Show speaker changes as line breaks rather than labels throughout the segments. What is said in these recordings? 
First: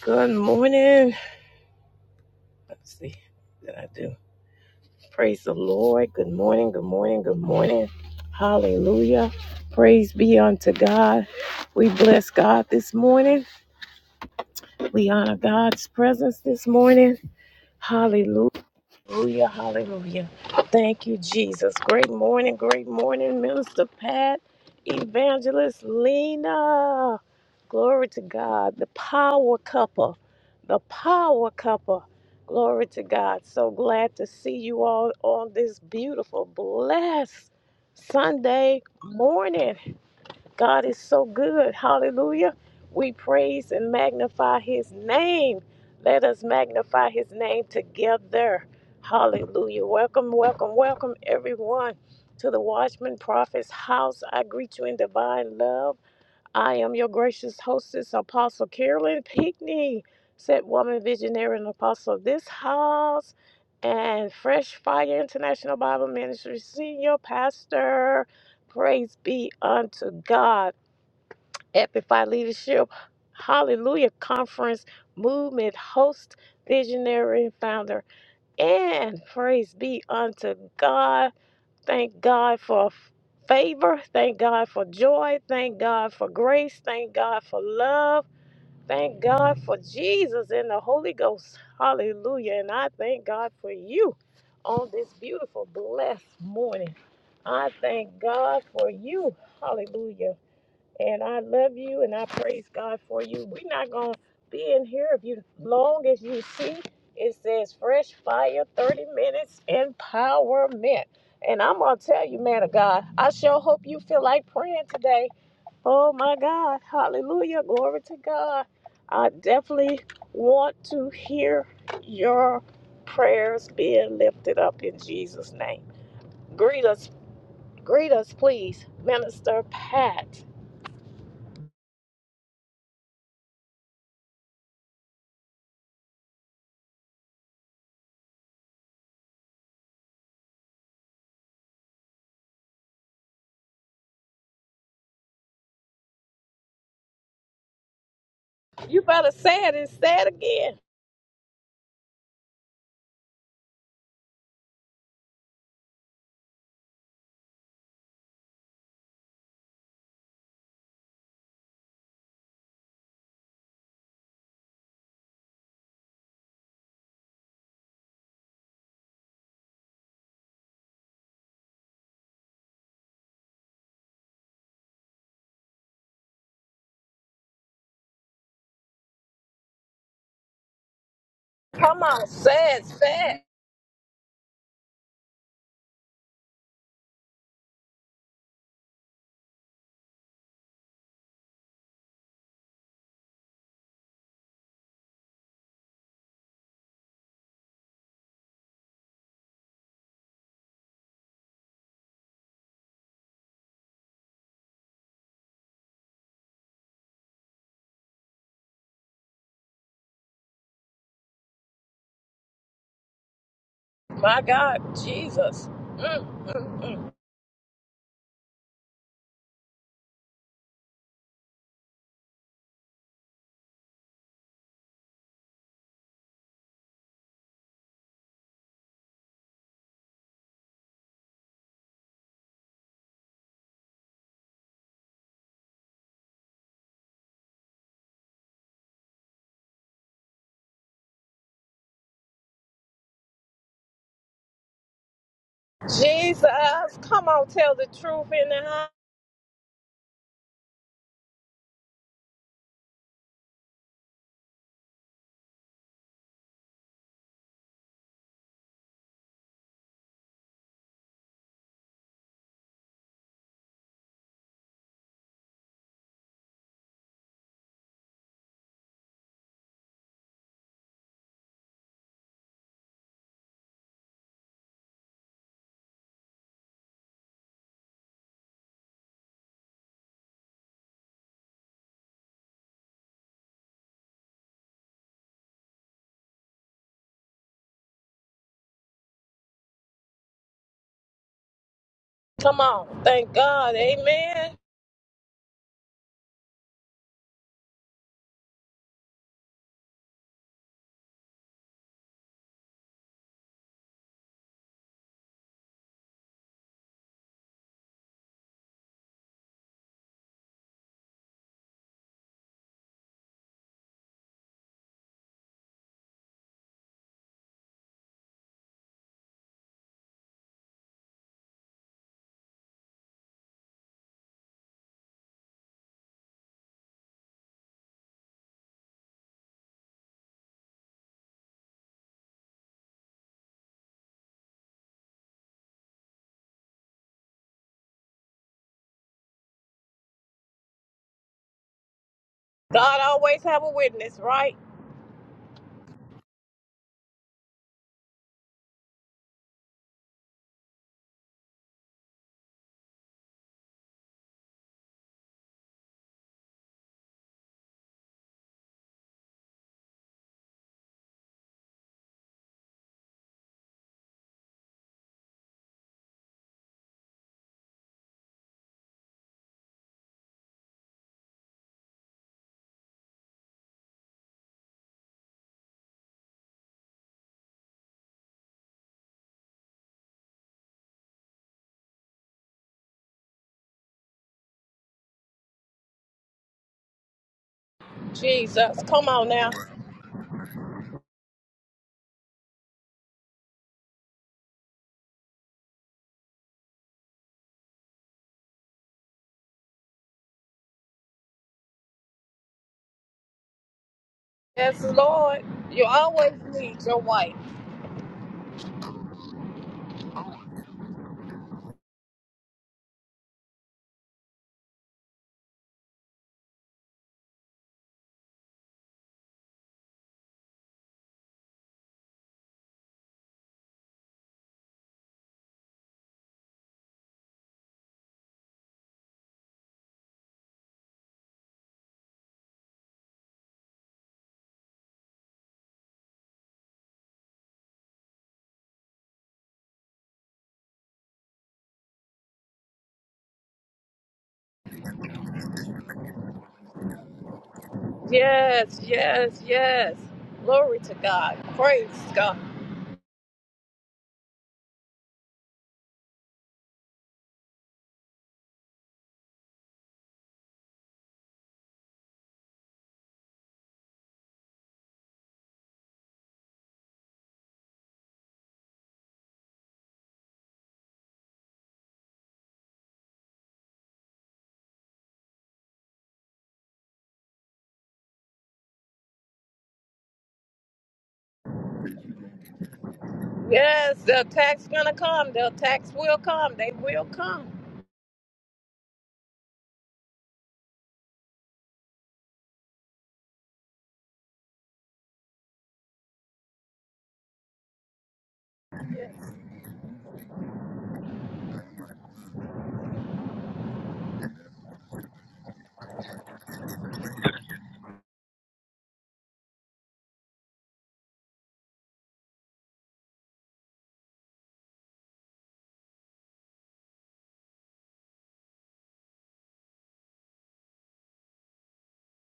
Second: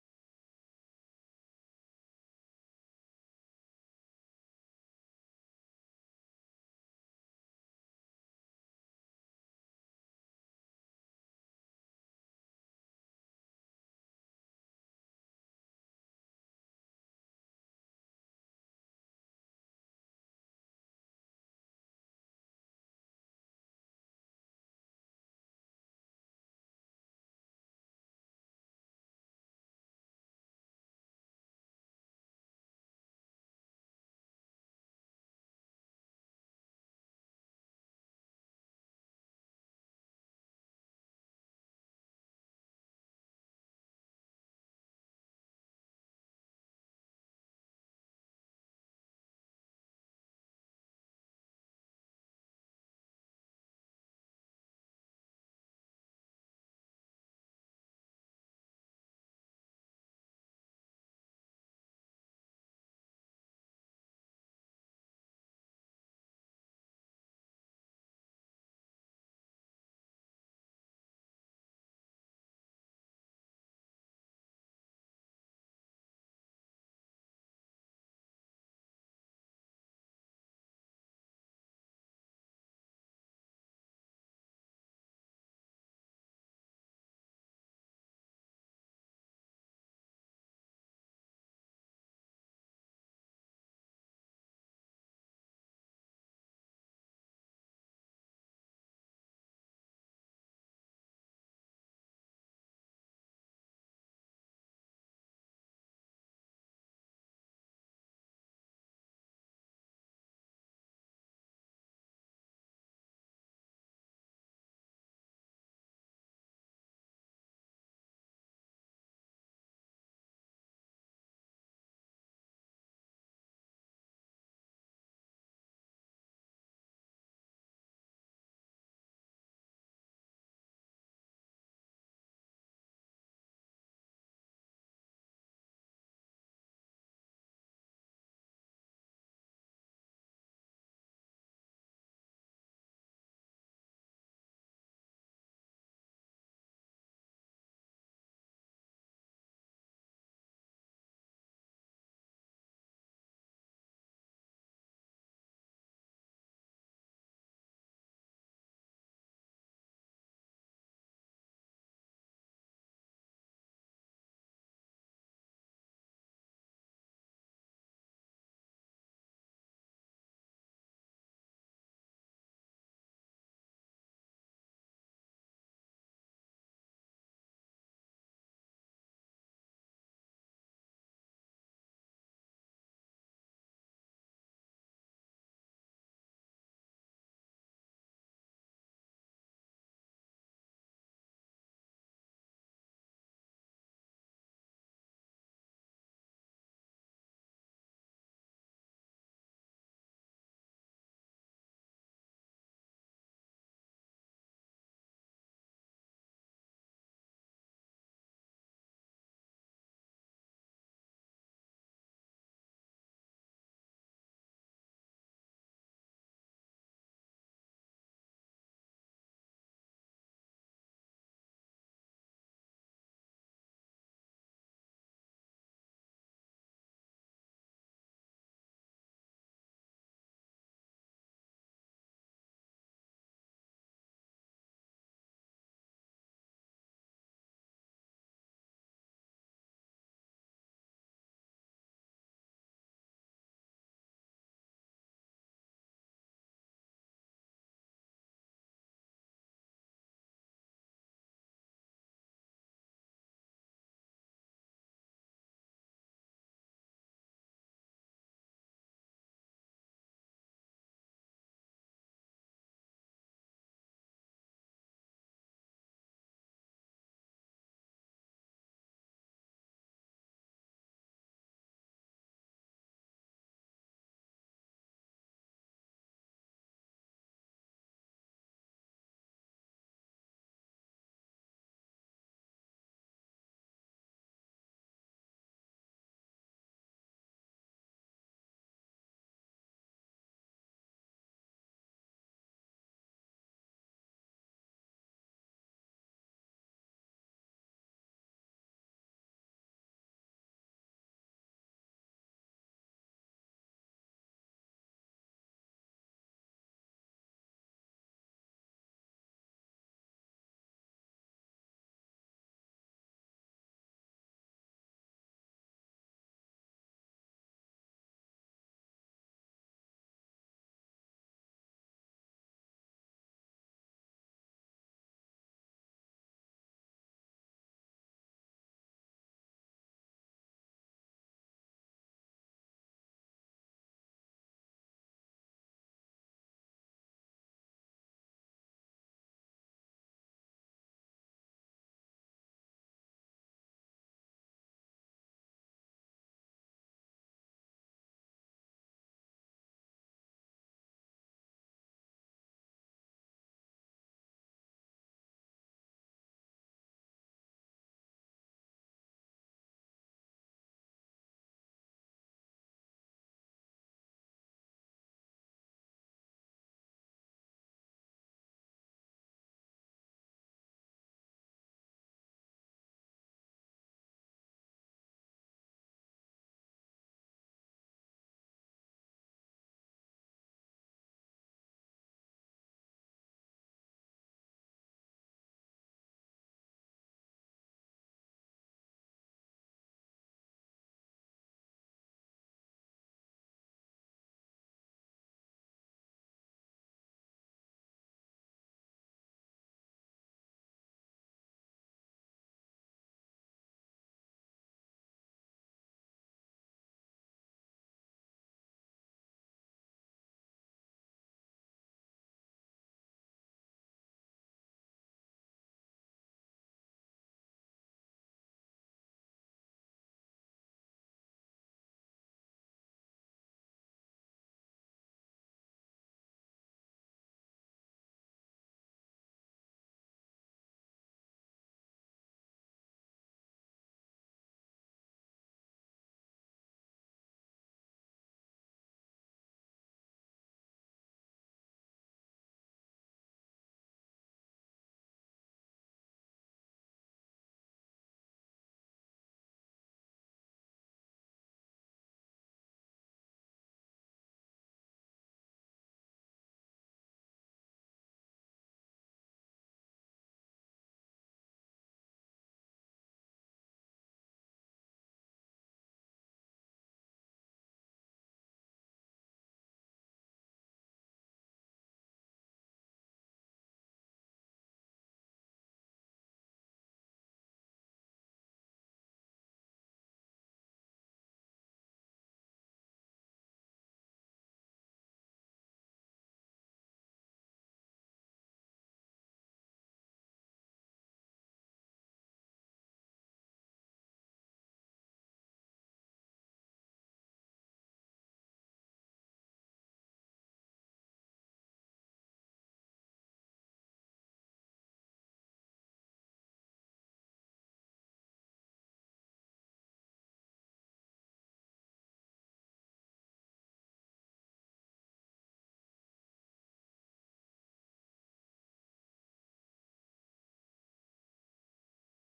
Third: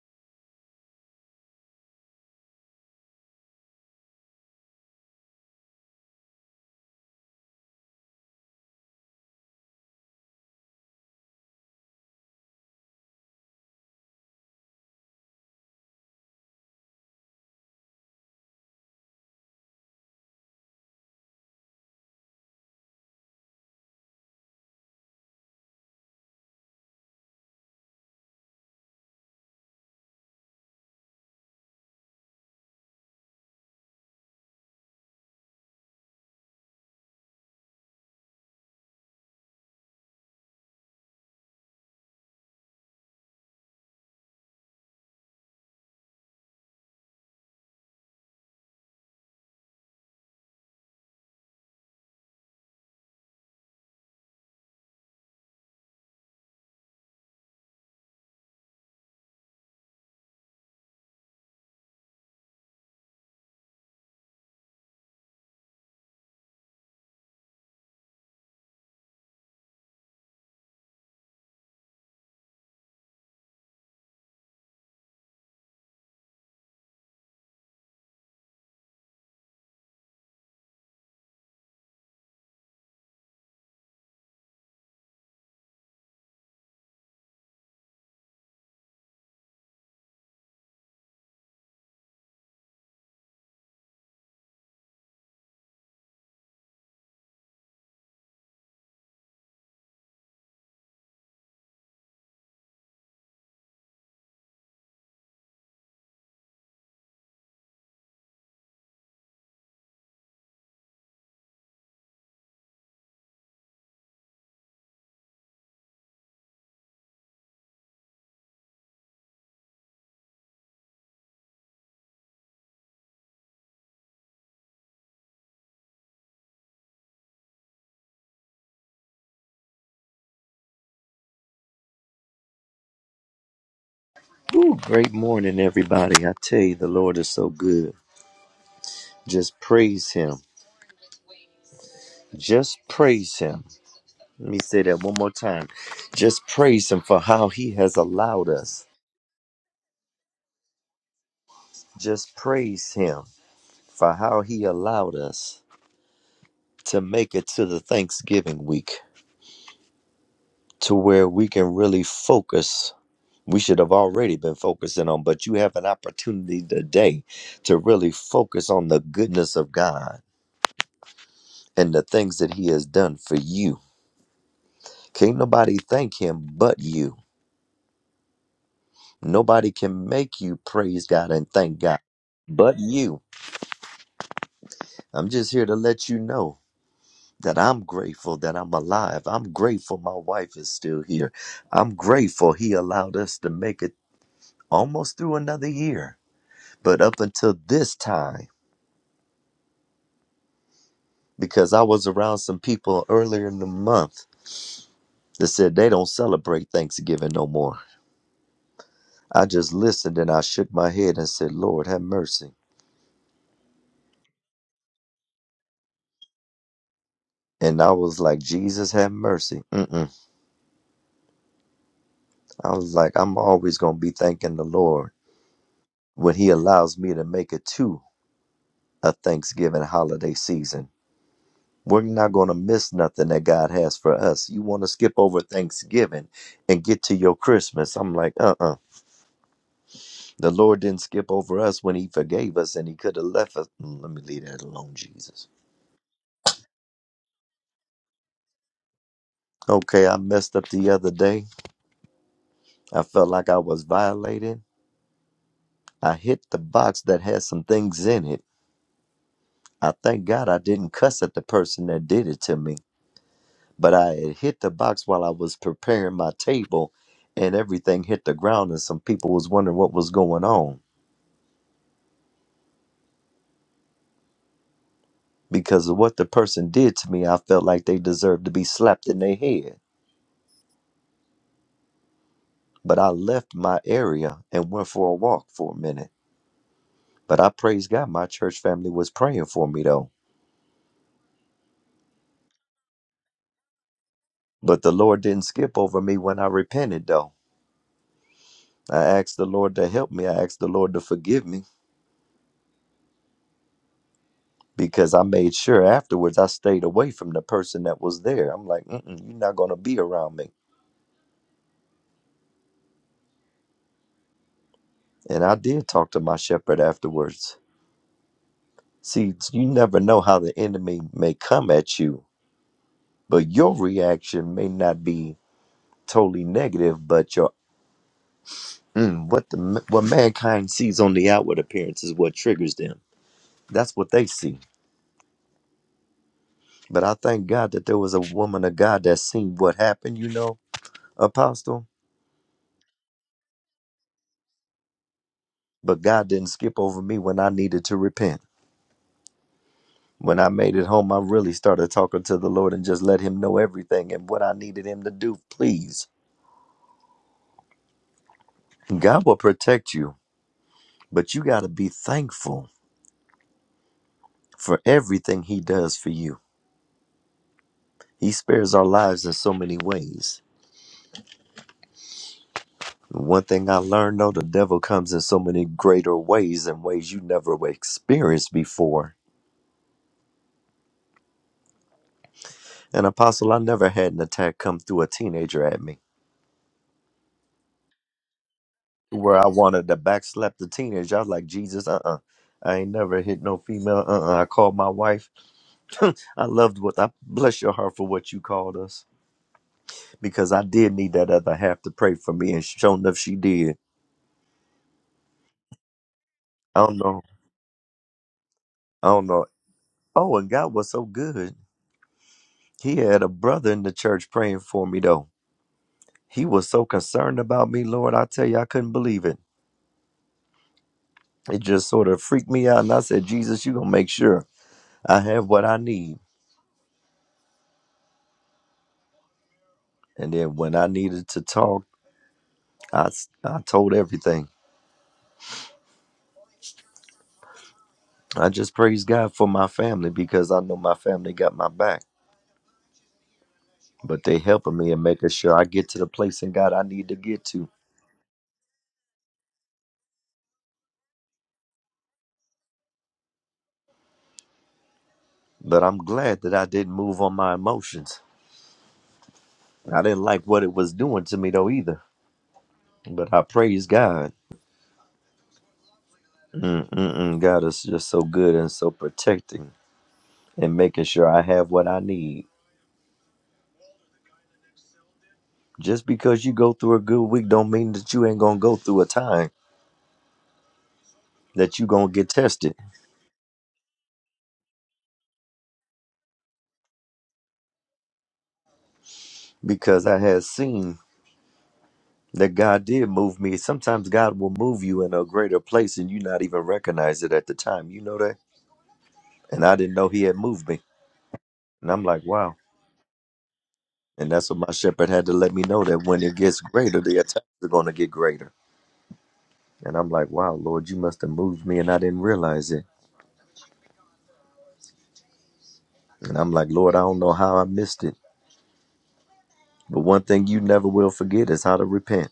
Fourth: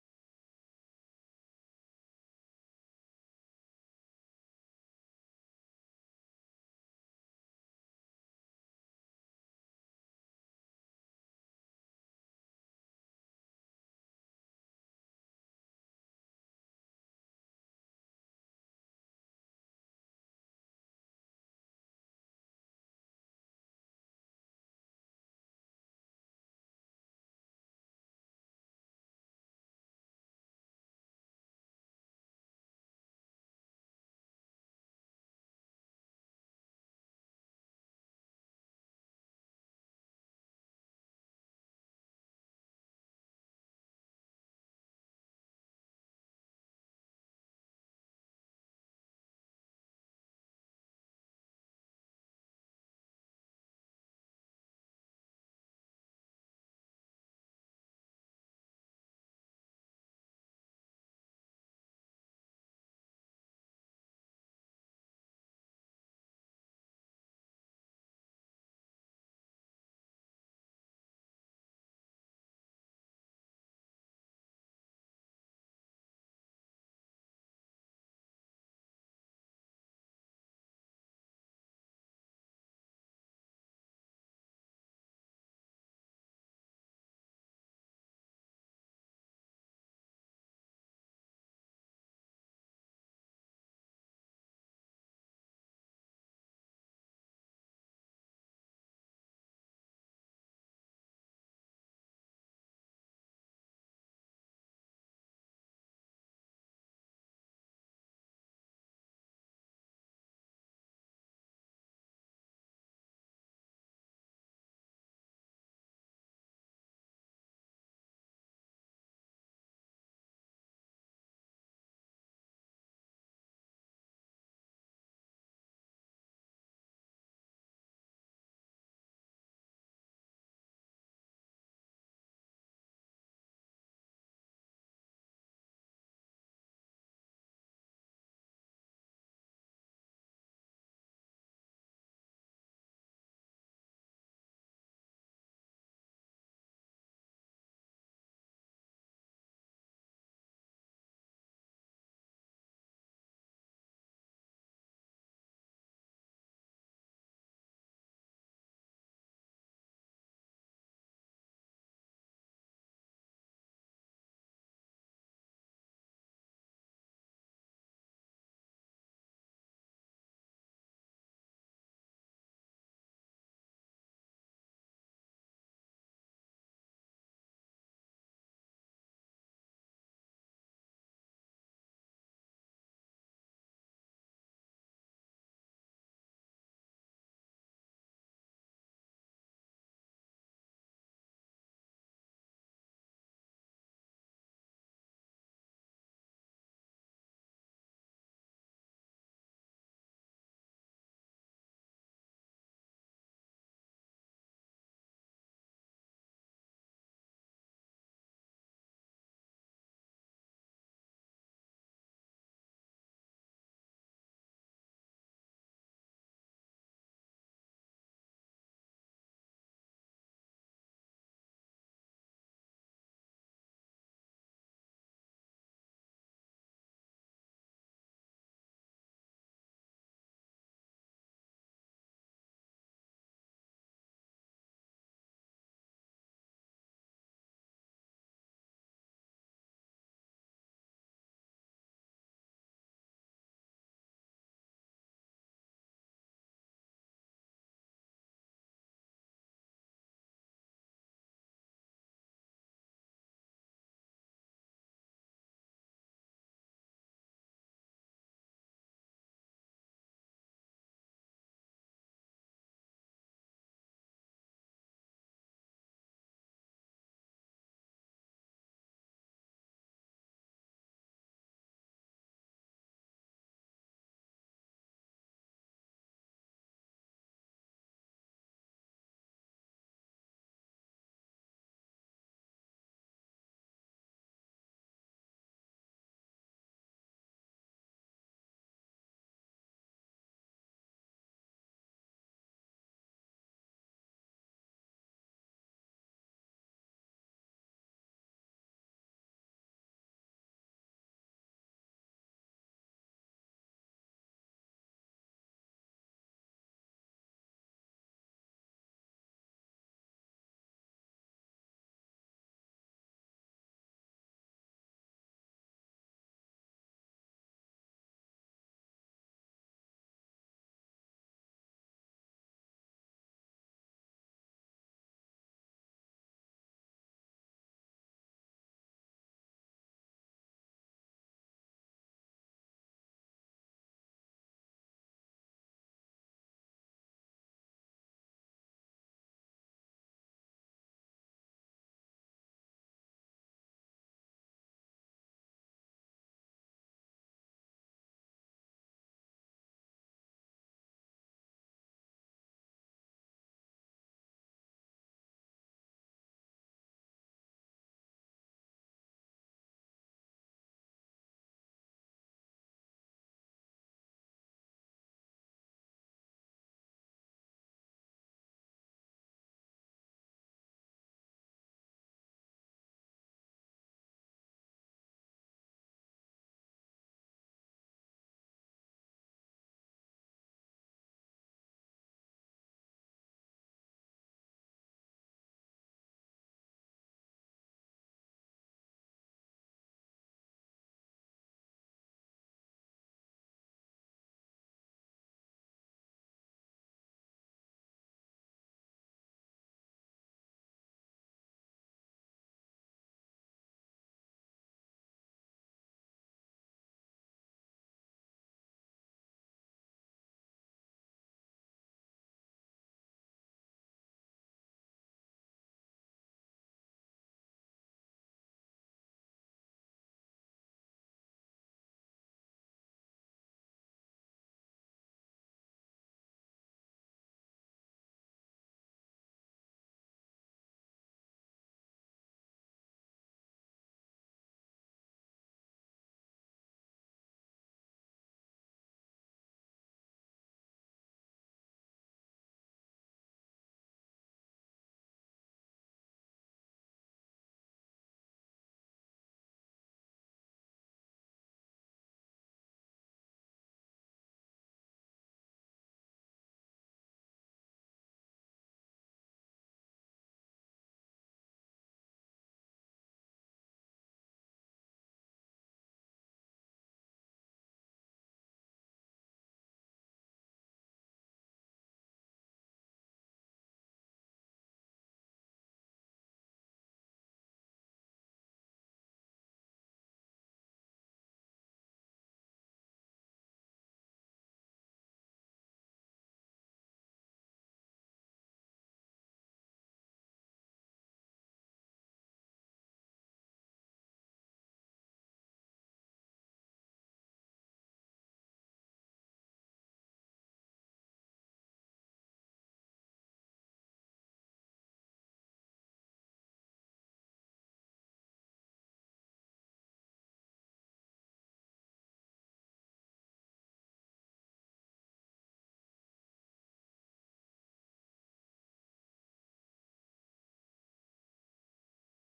Good morning. Let's see what did I do. Praise the Lord. Good morning. Good morning. Good morning. Hallelujah. Praise be unto God. We bless God this morning. We honor God's presence this morning. Hallelujah. Hallelujah. Thank you, Jesus. Great morning. Great morning, Minister Pat, Evangelist Lena. Glory to God. The power couple, The power couple. Glory to God. So glad to see you all on this beautiful, blessed Sunday morning. God is so good. Hallelujah. We praise and magnify his name. Let us magnify his name together. Hallelujah. Welcome, welcome, welcome, everyone, to the Watchman Prophet's house. I greet you in divine love. I am your gracious hostess, Apostle Carolyn Pinckney, said woman visionary and apostle of this house, and Fresh Fire International Bible Ministry senior pastor. Praise be unto God. Amplify Leadership, Hallelujah Conference Movement host, visionary, and founder. And praise be unto God. Thank God for favor. Thank God for joy. Thank God for grace. Thank God for love. Thank God for Jesus and the Holy Ghost. Hallelujah. And I thank God for you on this beautiful, blessed morning. I thank God for you. Hallelujah. And I love you and I praise God for you. We're not going to be in here if you long as you see it says fresh fire 30 minutes empowerment. And I'm going to tell you, man of God, I sure hope you feel like praying today. Oh my God. Hallelujah. Glory to God. I definitely want to hear your prayers being lifted up in Jesus' name. Greet us, greet us, please, Minister Pat.
Woo, great morning, everybody. I tell you, the Lord is so good. Just praise Him. Just praise Him. Let me say that one more time. Just praise Him for how He has allowed us.
You better say it and say it again.
Just praise Him for how He allowed us to make it to the Thanksgiving week to where we can really focus. We should have already been focusing on, but you have an opportunity today to really focus on the goodness of God and the things that He has done for you Can't nobody thank him but you. Nobody can make you praise God and thank God
Come on, say
but
it,
you.
say it.
I'm just here to let you know that I'm grateful that I'm alive. I'm grateful my wife is still here. I'm grateful he allowed us to make it almost through another year. But up until this time, because I was around some people earlier in the month that said they don't celebrate Thanksgiving no more. I just listened and I shook my head and said, Lord, have mercy
My God, Jesus. Mm.
And I was like, Jesus have mercy. Mm-mm. I was like, I'm always going to be thanking the Lord when He allows me to make it to a Thanksgiving holiday season. We're not going to miss nothing that God has for us. You want to skip over Thanksgiving and get to your Christmas. I'm like, uh uh The Lord didn't skip over us when He forgave us and He could have left us. Mm, Let me leave that alone, Jesus.
Jesus, come on, tell the truth in the house.
Okay, I messed up the other day. I felt like I was violated. I hit the box that had some things in it I thank God I didn't cuss at the person that did it to me, but I had hit the box while I was preparing my table and everything hit the ground and some people was wondering what was going on. Because of what the person did to me, I felt like they deserved to be slapped in their head. But I left my area and went for a walk for a minute. But I praise God, my church family was praying for me though.
Come on, thank God, amen.
But the Lord didn't skip over me when I repented though. I asked the Lord to help me. I asked the Lord to forgive me. because I made sure afterwards I stayed away from the person that was there. I'm like, Mm-mm, you're not going to be around me. And I did talk to my shepherd afterwards. See, you never know how the enemy may come at you, but your reaction may not be totally negative, but your mm, what the what mankind sees on the outward appearance is what triggers them. That's what they see. But I thank God that there was a woman of God that seen what happened, you know, apostle.
God always have a witness, right?
But God didn't skip over me when I needed to repent. When I made it home, I really started talking to the Lord and just let Him know everything and what I needed Him to do, please. God will protect you, but you got to be thankful for everything He does for you. He spares our lives in so many ways. One thing I learned though, the devil comes in so many greater ways and ways you never experienced before. And Apostle, I never had an attack come through a teenager at me
Jesus, come on
where I
now.
wanted to backslap the teenager. I was like, Jesus, uh uh I ain't never hit no female. Uh uh I called my wife I loved what I bless your heart for what you called us because I did need that other half to pray for me, and sure enough, she did.
Yes, Lord, you always
I
need
don't
your
know.
wife.
I don't know. Oh, and God was so good. He had a brother in the church praying for me though. He was so concerned about me, Lord. I tell you, I couldn't believe it. It just sort of freaked me out, and I said, Jesus, you gonna make sure I have what I need. And then when I needed to talk, I s- I told everything. I just praise God for my family because I know my family got my back but they helping me and making sure I get to the place in God I need to get to.
Yes, yes, yes. Glory to God. Praise God.
But I'm glad that I didn't move on my emotions. I didn't like what it was doing to me though either. But I praise God. Mm-mm-mm. God is just so good and so protecting and making sure I have what I need. Just because you go through a good week don't mean that you ain't gonna go through a time that you gonna get tested.
Yes, the attack's gonna come. The attacks will come. They will come.
Because I have seen that God did move me. Sometimes God will move you in a greater place and you not even recognize it at the time. You know that? and I didn't know he had moved me. And I'm like, wow. And that's what my shepherd had to let me know that when it gets greater, the attacks are going to get greater. And I'm like, wow, Lord, you must have moved me and I didn't realize it. And I'm like, Lord, I don't know how I missed it. But one thing you never will forget is how to repent.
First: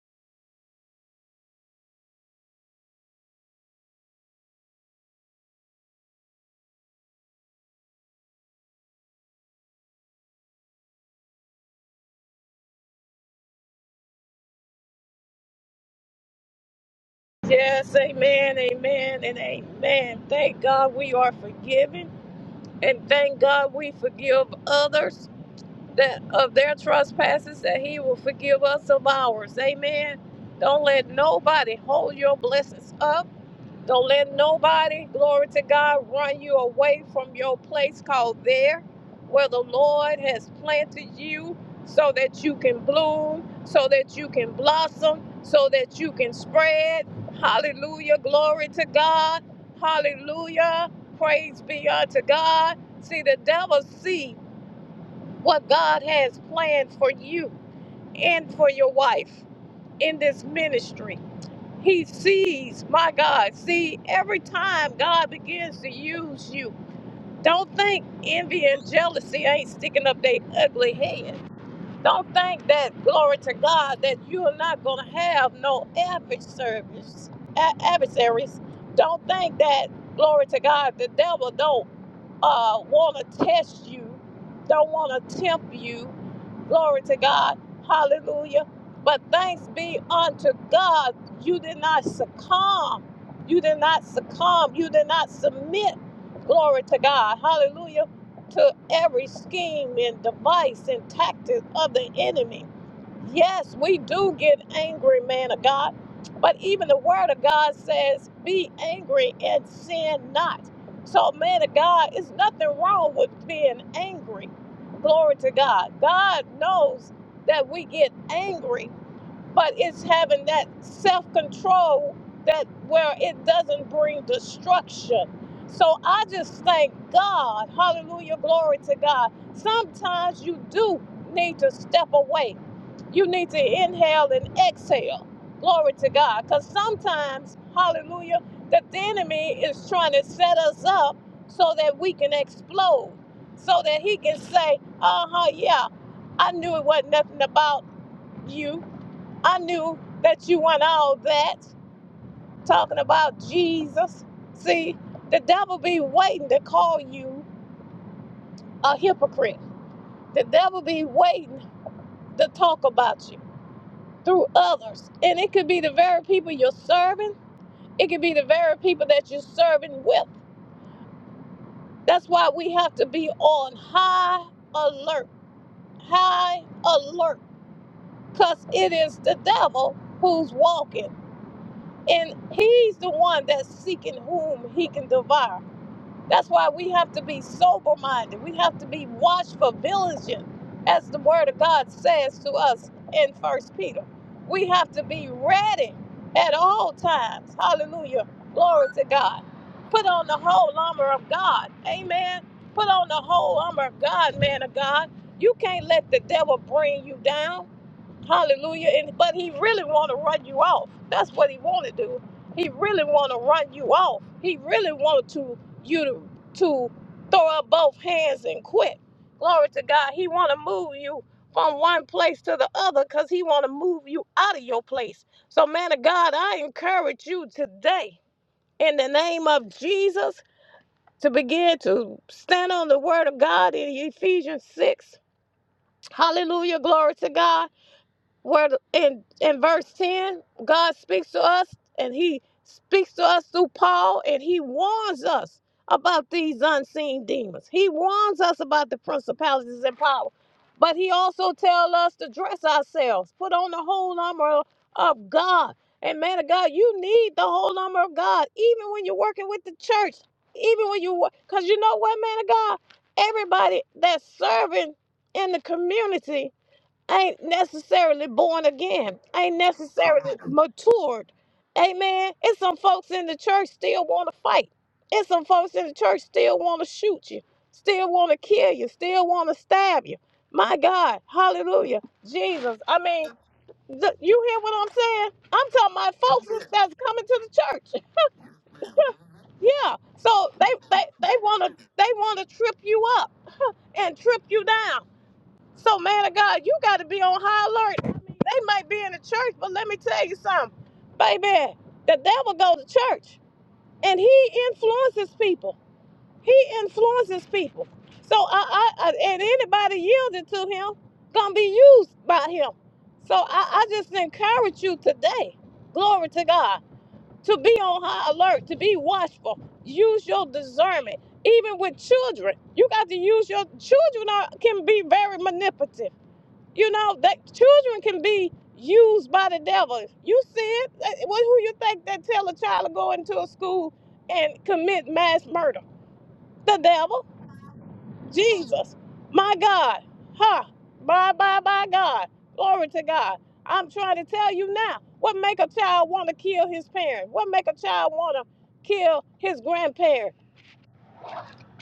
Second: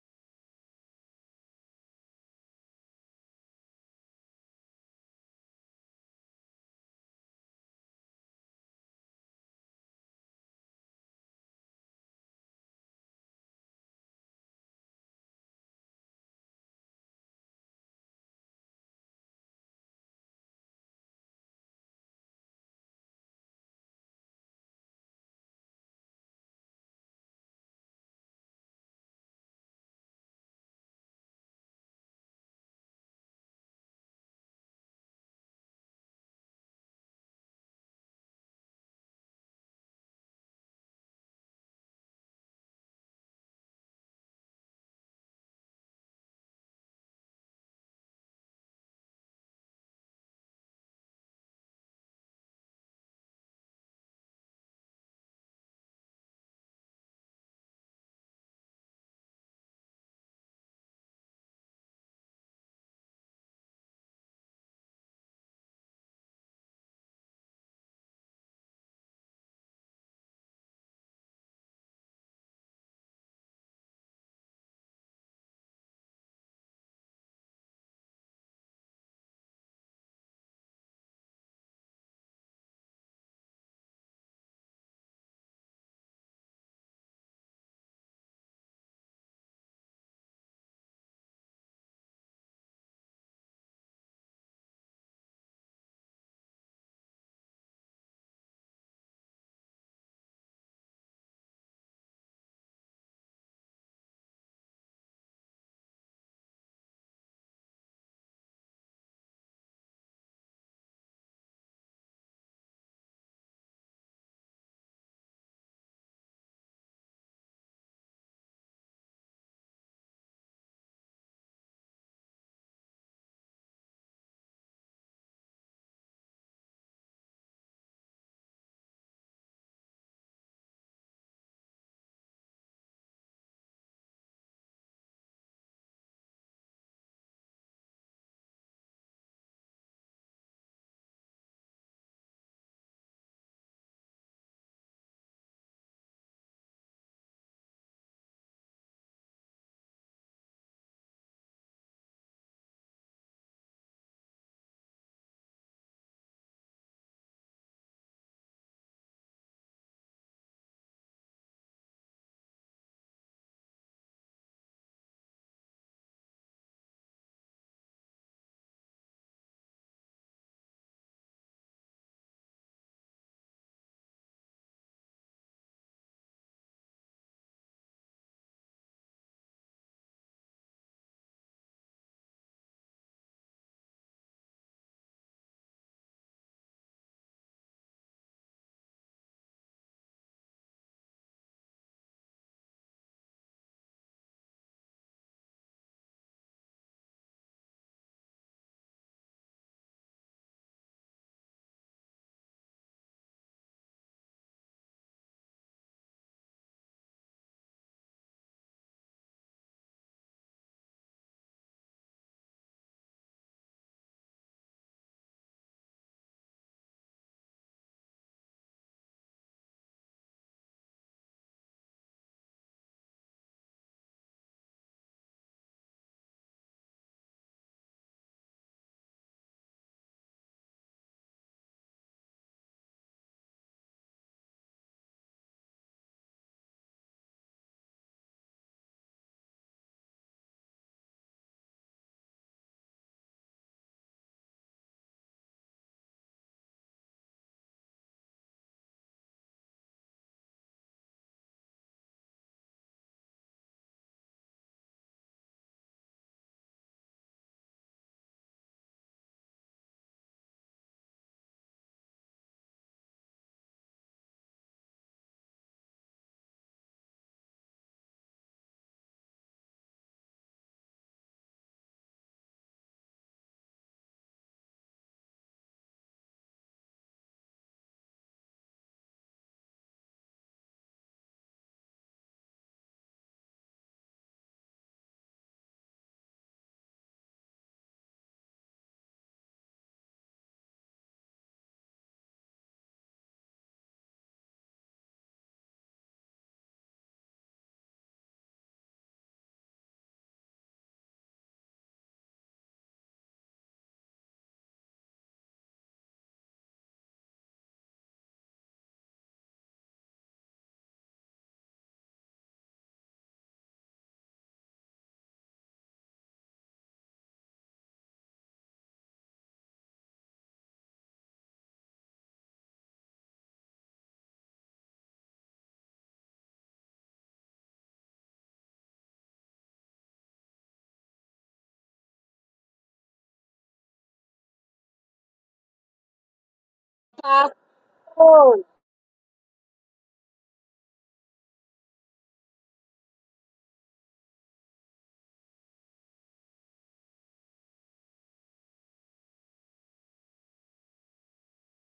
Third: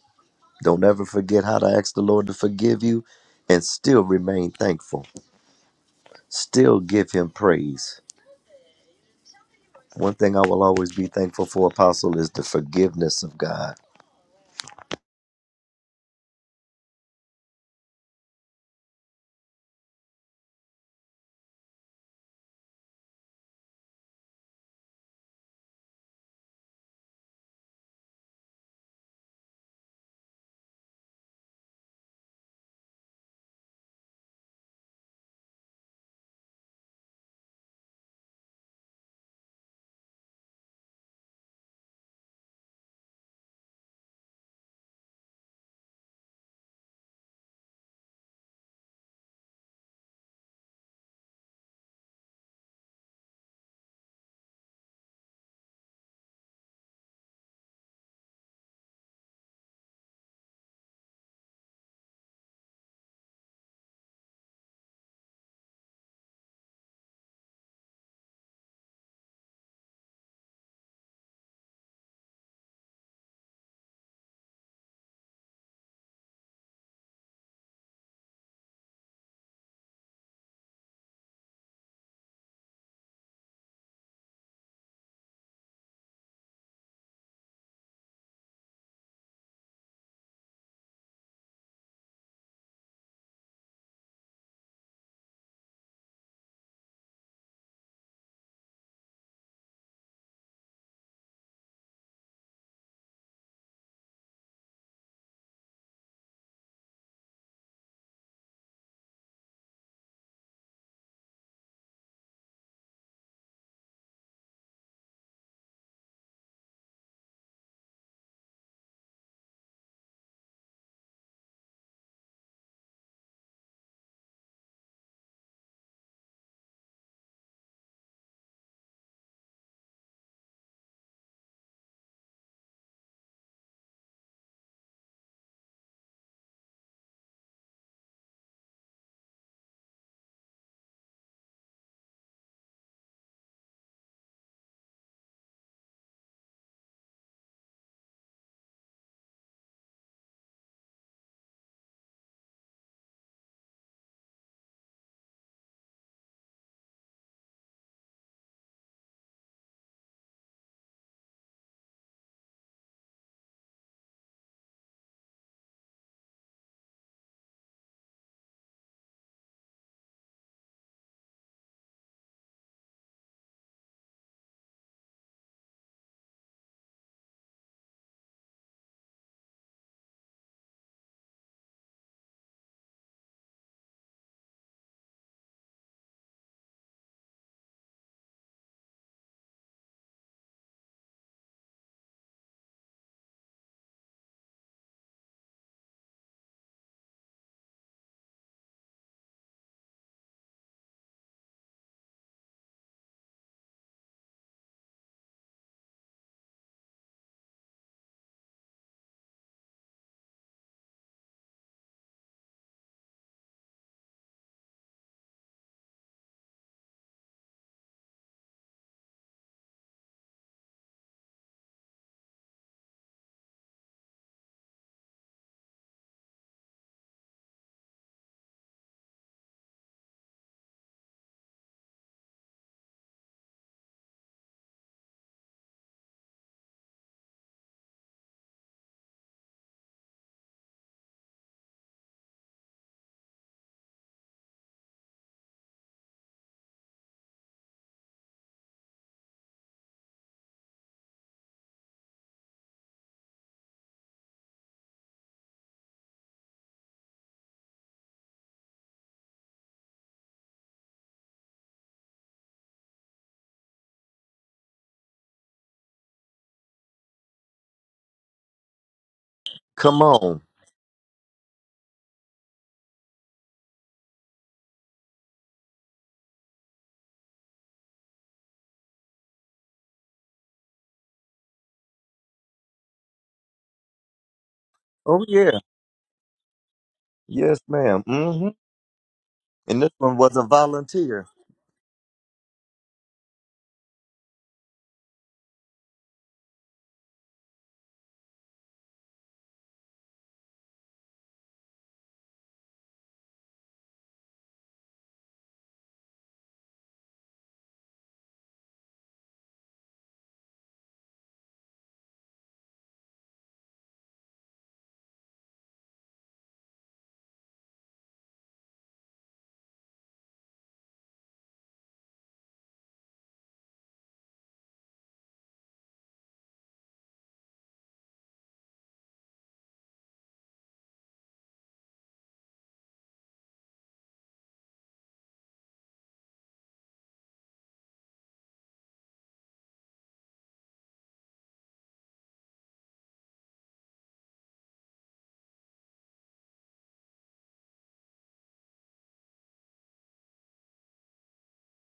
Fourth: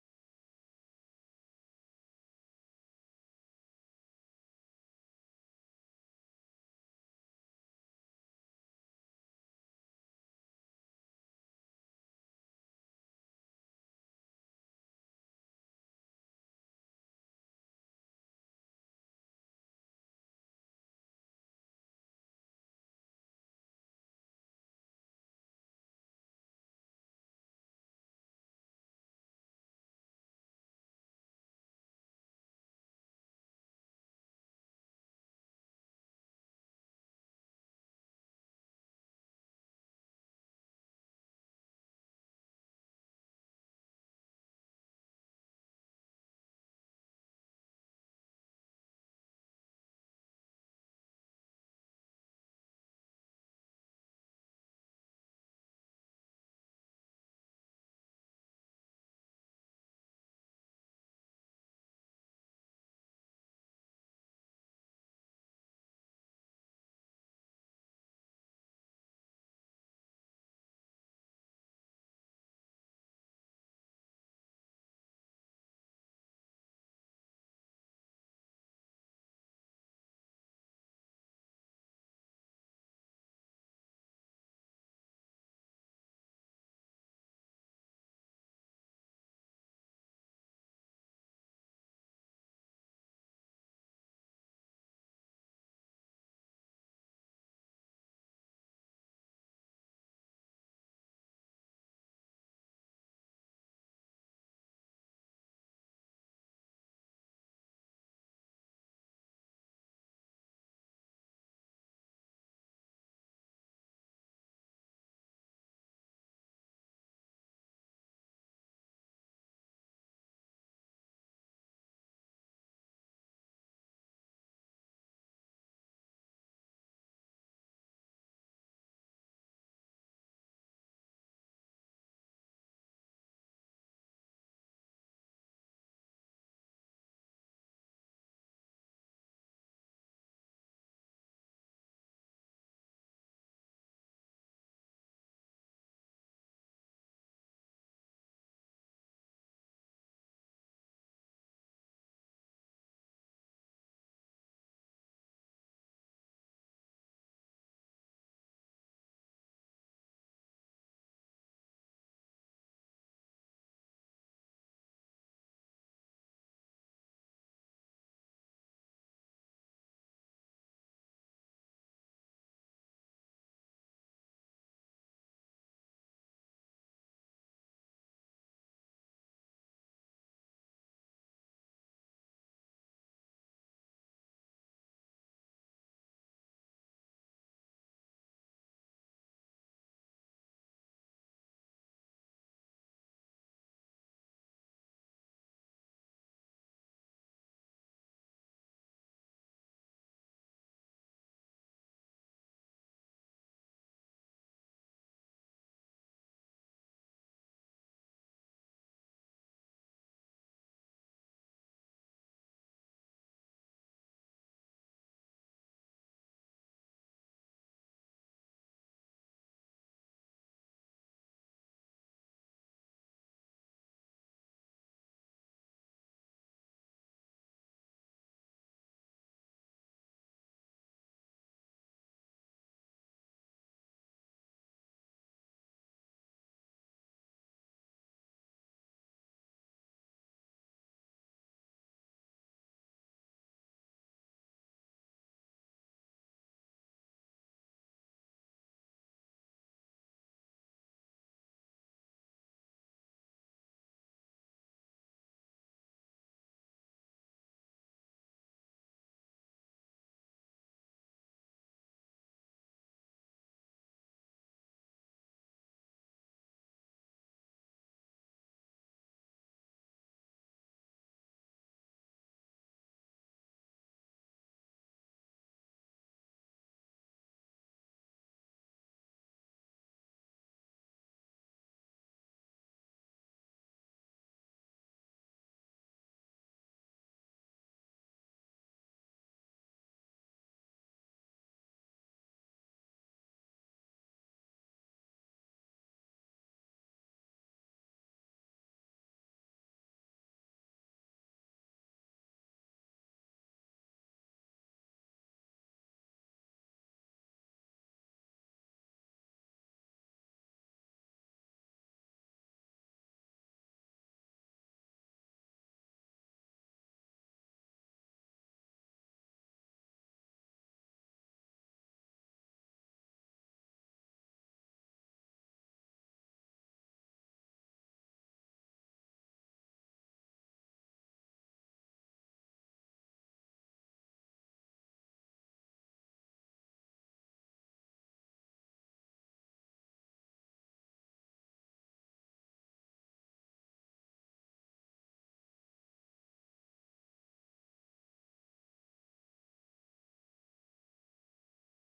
Don't ever forget how to ask the Lord to forgive you and still remain thankful. Still give him praise. One thing I will always be thankful for, Apostle, is the forgiveness of God.
Yes, amen, amen, and amen. Thank God we are forgiven, and thank God we forgive others that of their trespasses, that He will forgive us of ours. Amen. Don't let nobody hold your blessings up. Don't let nobody, glory to God, run you away from your place called there, where the Lord has planted you so that you can bloom, so that you can blossom, so that you can spread. Hallelujah. Glory to God. Hallelujah. Praise be unto God. See, the devil see what God has planned for you and for your wife in this ministry. He sees, my God, see, every time God begins to use you, don't think envy and jealousy ain't sticking up their ugly head. Don't think that, glory to God, that you're not going to have no adversaries. a- adversaries. Don't think that, glory to God, the devil don't uh, want to test you, don't want to tempt you. Glory to God. Hallelujah. But thanks be unto God, you did not succumb. You did not succumb. You did not submit. Glory to God. Hallelujah. To every scheme and device and tactic of the enemy. Yes, we do get angry, man of God. But even the word of God says, be angry and sin not. So, man of God, it's nothing wrong with being angry. Glory to God. God knows that we get angry but it's having that self-control that where it doesn't bring destruction so i just thank god hallelujah glory to god sometimes you do need to step away you need to inhale and exhale glory to god because sometimes hallelujah that the enemy is trying to set us up so that we can explode so that he can say uh-huh yeah i knew it wasn't nothing about you I knew that you want all that. Talking about Jesus. See, the devil be waiting to call you a hypocrite. The devil be waiting to talk about you through others. And it could be the very people you're serving, it could be the very people that you're serving with. That's why we have to be on high alert, high alert, because it is the devil who's walking. And he's the one that's seeking whom he can devour. That's why we have to be sober minded. We have to be watchful, vigilant, as the word of God says to us in First Peter. We have to be ready at all times. Hallelujah. Glory to God. Put on the whole armor of God. Amen. Put on the whole armor of God, man of God. You can't let the devil bring you down. Hallelujah. And but he really want to run you off. That's what he want to do. He really want to run you off. He really wanted to you to, to throw up both hands and quit. Glory to God. He want to move you from one place to the other because he want to move you out of your place. So man of God, I encourage you today in the name of Jesus to begin to stand on the word of God in Ephesians 6. Hallelujah. Glory to God where in in verse 10 god speaks to us and he speaks to us through paul and he warns us about these unseen demons he warns us about the principalities and power but he also tells us to dress ourselves put on the whole armor of god and man of god you need the whole armor of god even when you're working with the church even when you work. because you know what man of god everybody that's serving in the community ain't necessarily born again, ain't
Come
necessarily
on.
matured. Amen. It's some folks in the church still want to fight. It's some folks in the church still want to shoot you, still want to kill you, still want to stab you. My God, hallelujah, Jesus. I mean, th- you hear what I'm
Oh,
saying?
yeah.
I'm talking about folks that's that's coming to the
Yes,
church.
madam And this
Yeah.
one was a
So they they,
volunteer.
they wanna they wanna trip you up and trip you down. So, man of God, you got to be on high alert. I mean, they might be in the church, but let me tell you something, baby. The devil go to church, and he influences people. He influences people. So, I, I, I and anybody yielding to him gonna be used by him. So, I, I just encourage you today, glory to God, to be on high alert, to be watchful. Use your discernment, even with children. You got to use your children are, can be very manipulative you know that children can be used by the devil. You see it? Eh, What who you think that tell a child to go into a school and commit mass murder? The devil,
Apostle.
Jesus, my God, huh? Bye bye bye God. Glory to God. I'm trying to tell you now. What make a child want to kill his parent? What make a child want to kill his grandparent?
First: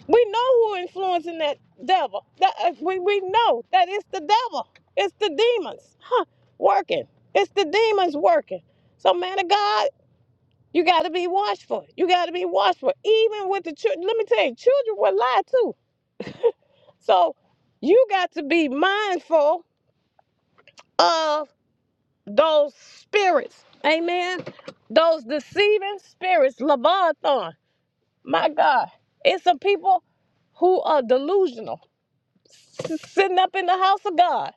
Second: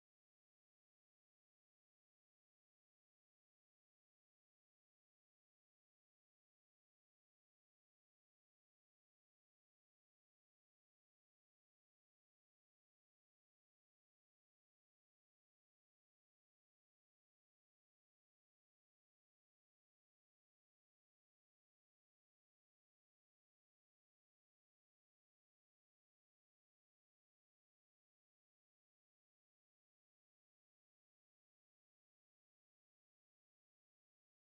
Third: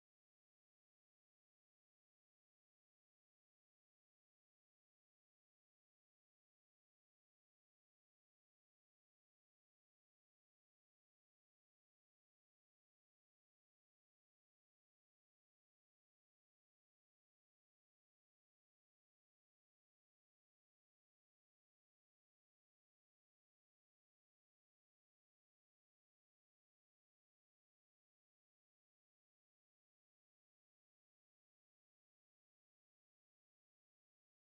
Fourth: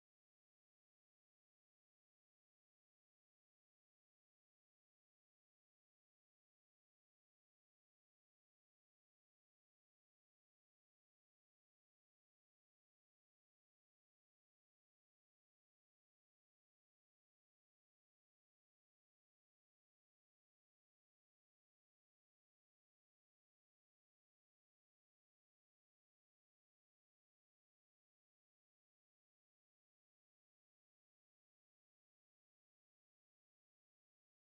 We know who influencing that devil. That uh, we we know that it's the devil. It's the demons, huh? Working. It's the demons working. So man of God, you got to be watchful. You got to be watchful. Even with the children, let me tell you, children will lie too. So you got to be mindful of those spirits. Amen. Those deceiving spirits, Leviathan. My God, it's some people who are delusional sitting up in the house of God.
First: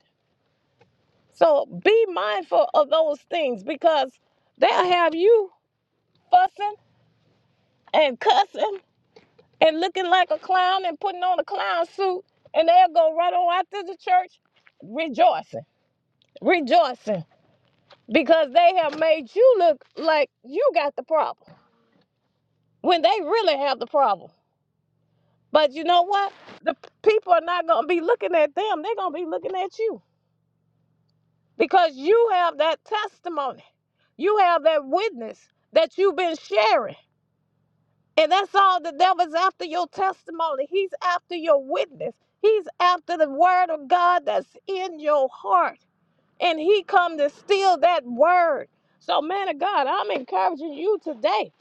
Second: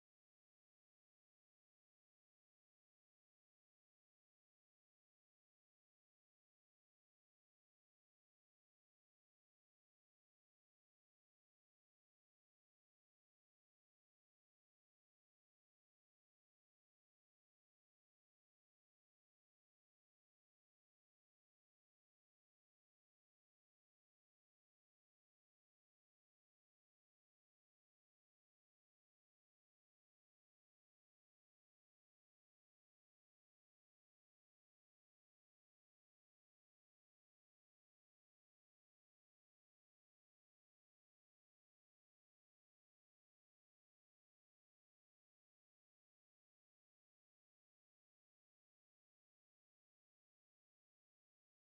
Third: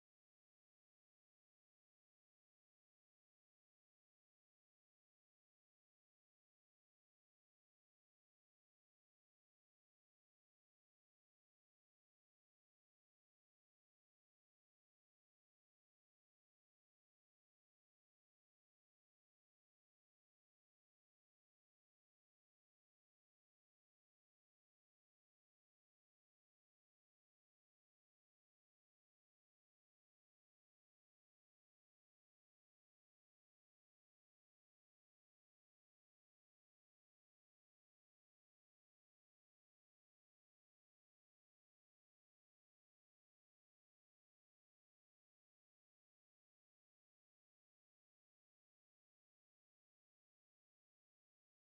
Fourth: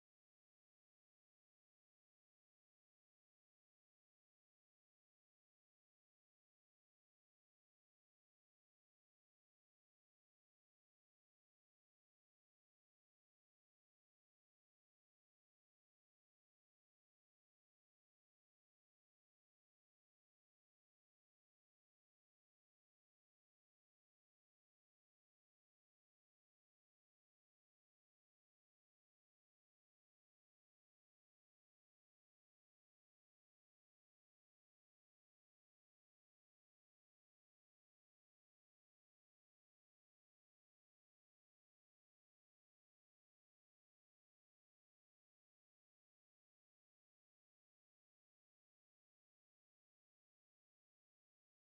So be mindful of those things because they'll have you fussing and cussing and looking like a clown and putting on a clown suit, and they'll go right on out to the church rejoicing, rejoicing because they have made you look like you got the problem when they really have the problem. But you know what? The people are not going to be looking at them, they're going to be looking at you because you have that testimony. You have that witness that you've been sharing. And that's all the devil's after your testimony. He's after your witness. He's after the word of God that's in your heart. And he come to steal that word. So man of God, I'm encouraging you today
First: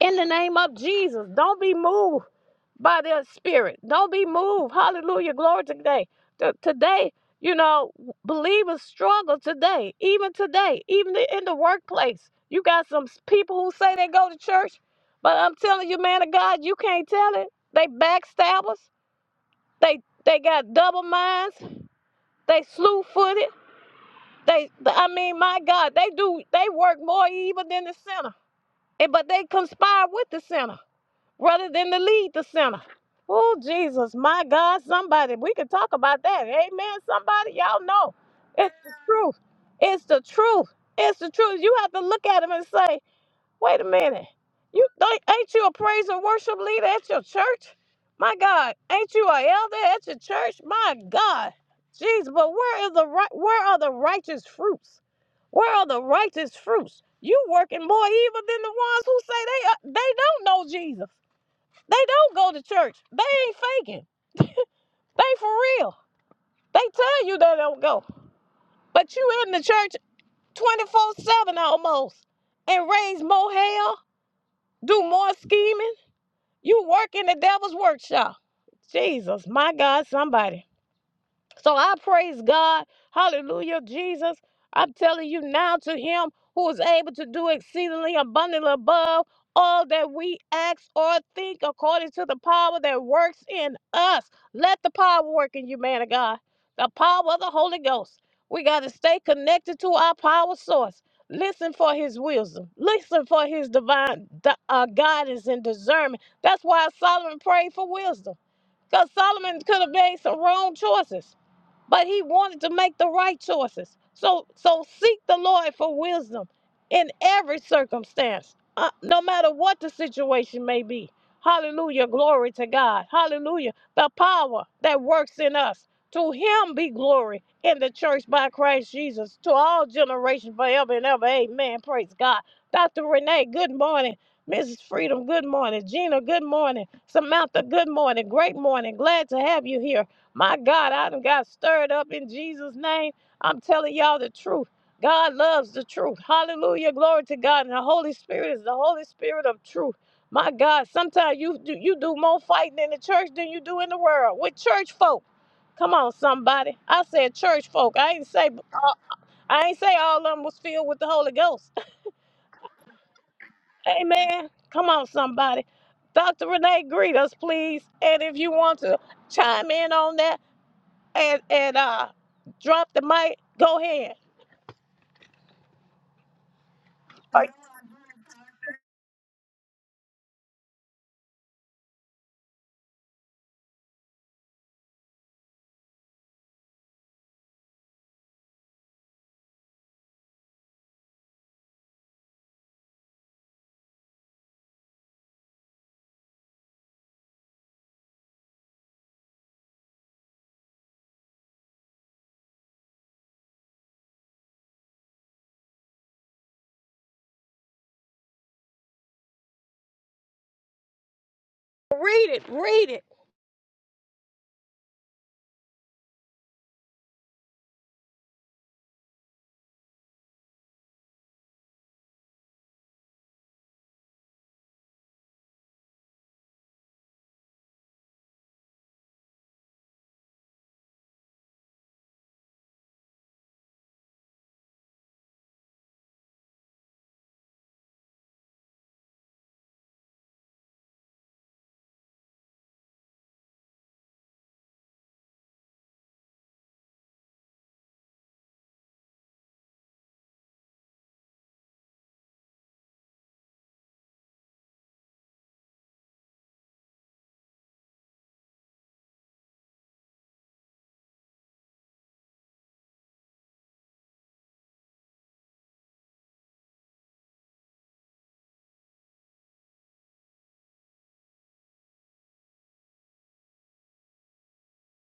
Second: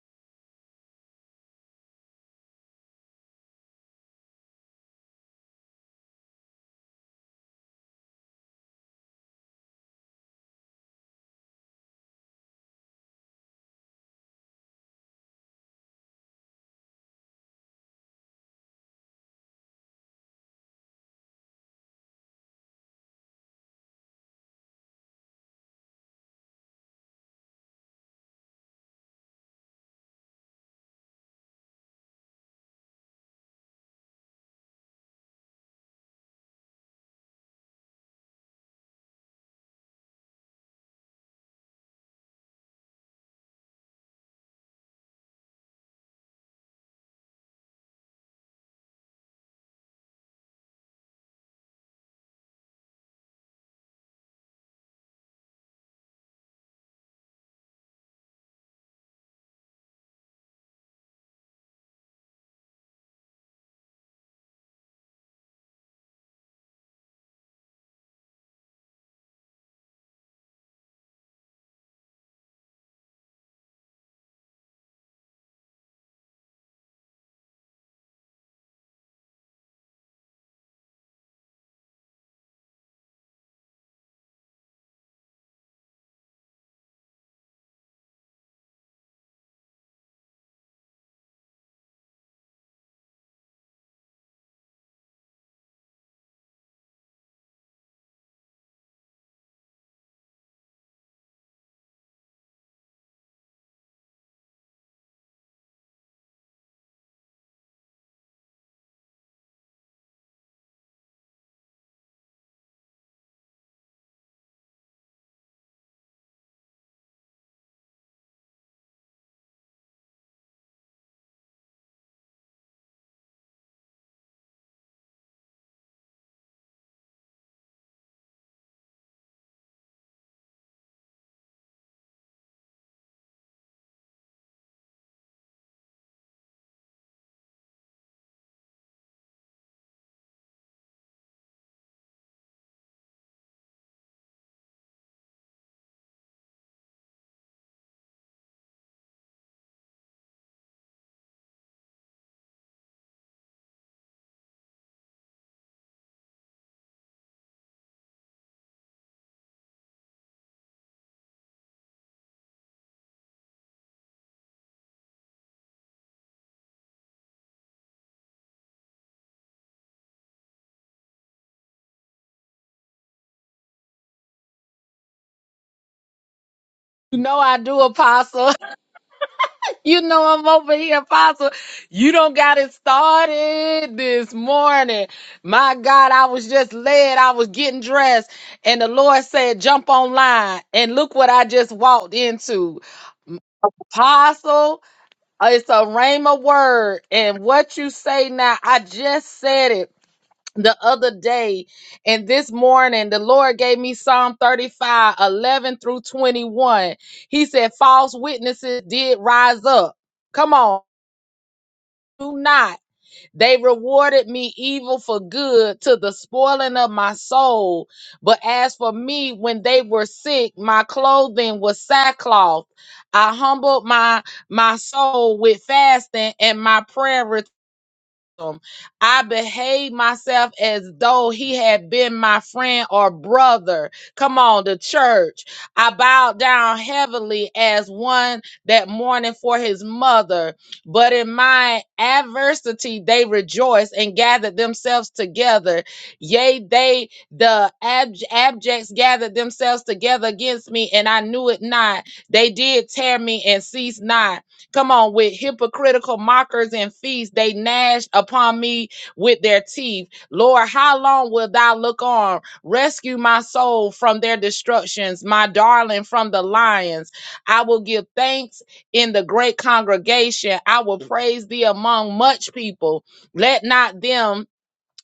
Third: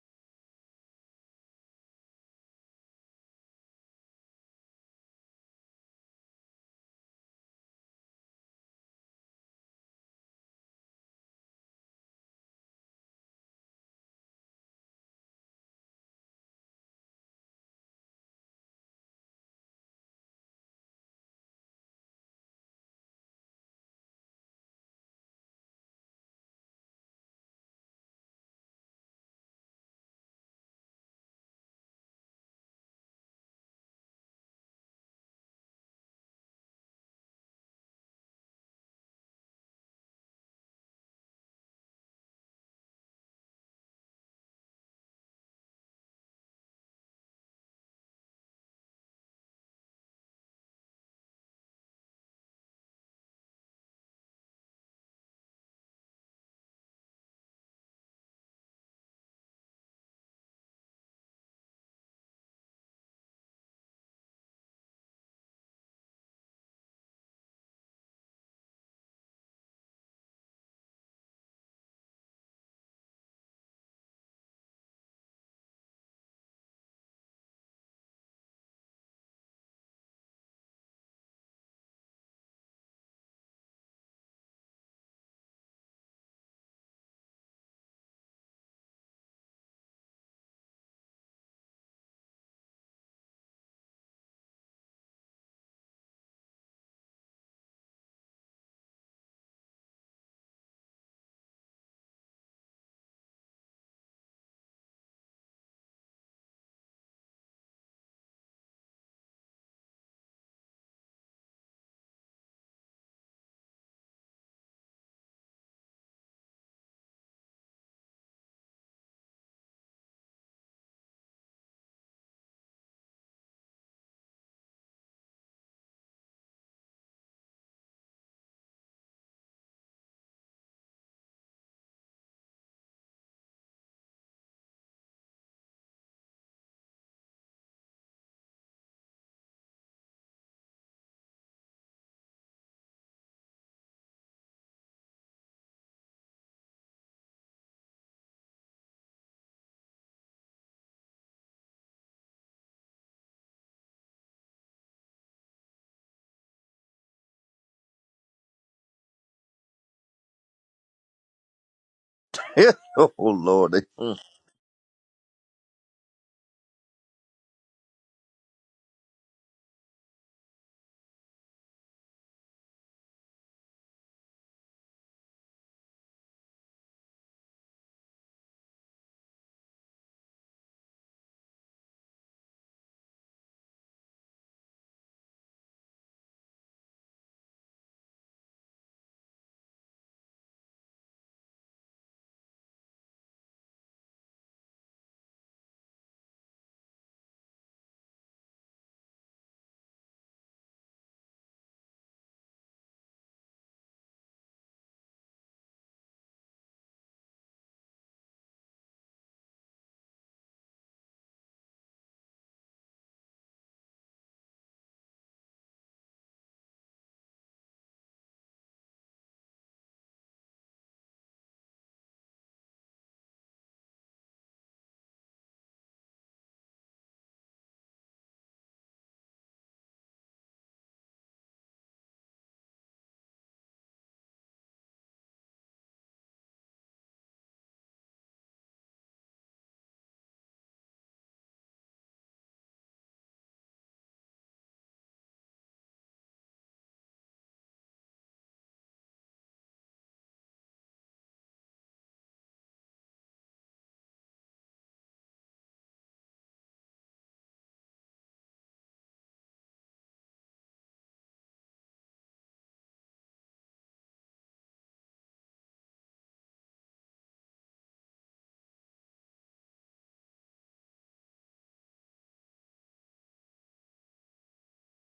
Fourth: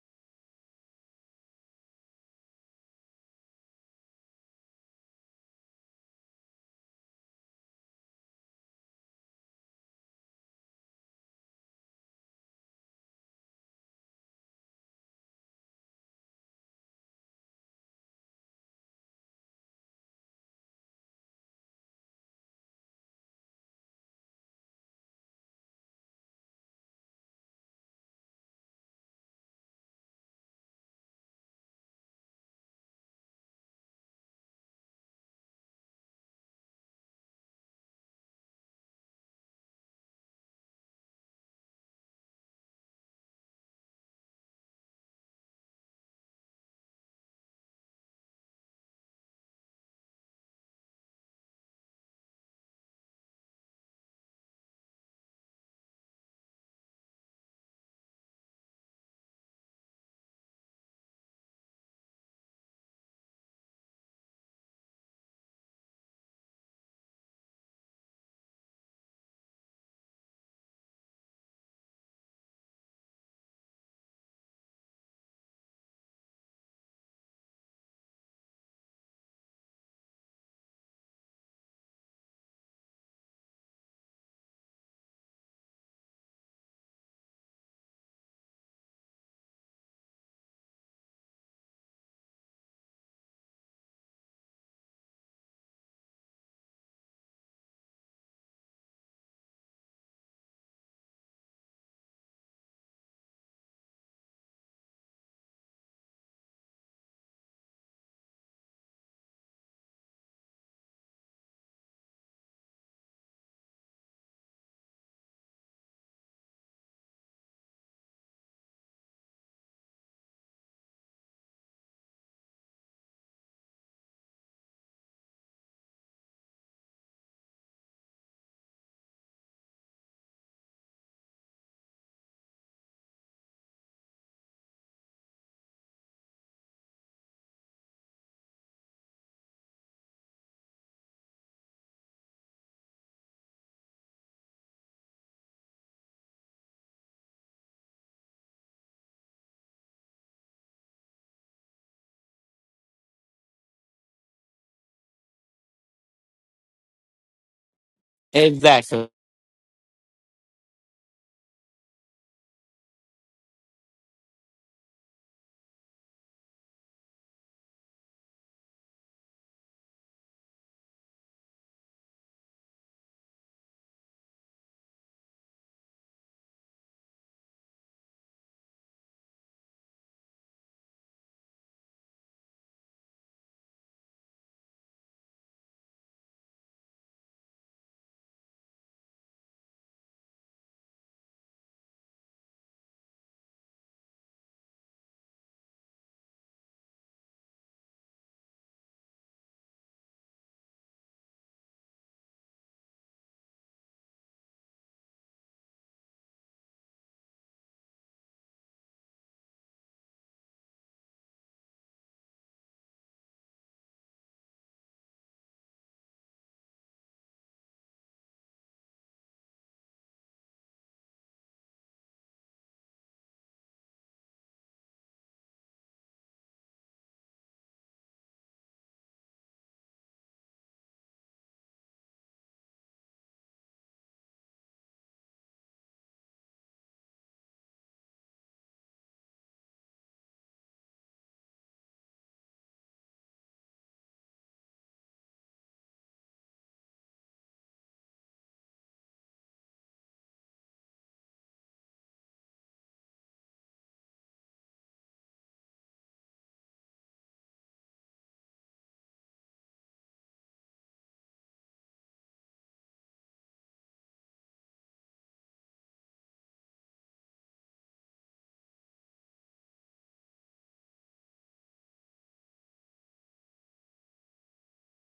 in the name of Jesus. Don't be moved by their spirit. Don't be moved. Hallelujah. Glory to today. T- today, you know, believers struggle today, even today, even the- in the workplace. You got some s- people who say they go to church, but I'm telling you, man of God, you can't tell it. They backstabbers. They they got double minds. They slew footed. They, I mean, my God, they do. They work more even than the sinner, and but they conspire with the sinner rather than to lead the sinner. Oh, Jesus, my God, somebody, we can talk about that. Amen. Somebody, y'all know it's the truth. It's the truth. It's the truth. You have to look at him and say, wait a minute. You think ain't you a praise and worship leader at your church? My God, ain't you a elder at your church? My God. Jeez, but where is the right where are the righteous fruits? Where are the righteous fruits? You working more evil than the ones who say they are, they don't know Jesus. They don't go to church. They ain't faking. They for real. They tell you they don't go. But you in the church 24-7 almost and raise more hell, do more scheming. You work in the devil's workshop. Jesus, my God, somebody. So I praise God. Hallelujah, Jesus. I'm telling you now to him who is able to do exceedingly abundantly above all that we ask or think according to the power that works in us. Let the power work in you, man of God. The power of the Holy Ghost. We got to stay connected to our power source. Listen for his wisdom. Listen for his divine di- uh, guidance and discernment. That's why Solomon prayed for wisdom. Because Solomon could have made some wrong choices but he wanted to make the right choices. So so seek the Lord for wisdom in every circumstance, uh, no matter what the situation may be. Hallelujah, glory to God. Hallelujah, the power that works in us. To him be glory in the church by Christ Jesus to all generations forever and ever. Amen. Praise God. Dr. Renee, good morning. Mrs. Freedom, good morning. Gina, good morning. Samantha, good morning. Great morning. Glad to have you here. My God, I done got stirred up in Jesus' name. I'm telling y'all the truth. God loves the truth. Hallelujah. Glory to God. And the Holy Spirit is the Holy Spirit of truth. My God, sometimes you do you do more fighting in the church than you do in the world with church folk. Come on, somebody. I said church folk. I ain't say uh,
Exactly.
I ain't say all of them was filled with the Holy Ghost.
oh, Lord. Mm.
Amen. Come on, somebody. Dr. Renee, greet us, please. And if you want to chime in on that, and and uh drop the mic. Go ahead.
You know
Are you-
I do, Apostle. You know I'm over here, Apostle. You don't got it started this morning. My God, I was just led. I was getting dressed, and the Lord said, "Jump online." And look what I just walked into, Apostle. It's a rhema word, and what you say now, I just said it. the other day and this morning the lord gave me psalm 35 11 through 21 he said false witnesses did rise up come on
Read
do
it,
not
read it.
they rewarded me evil for good to the spoiling of my soul but as for me when they were sick my clothing was sackcloth i humbled my my soul with fasting and my prayer him. I behaved myself as though he had been my friend or brother. Come on, the church. I bowed down heavily as one that mourning for his mother. But in my adversity, they rejoiced and gathered themselves together. Yea, they, the ab- abjects, gathered themselves together against me, and I knew it not. They did tear me and ceased not. Come on, with hypocritical mockers and feasts, they gnashed upon me with their teeth. Lord, how long wilt thou look on? Rescue my soul from their destructions, my darling from the lions. I will give thanks in the great congregation. I will praise thee among much people. Let not them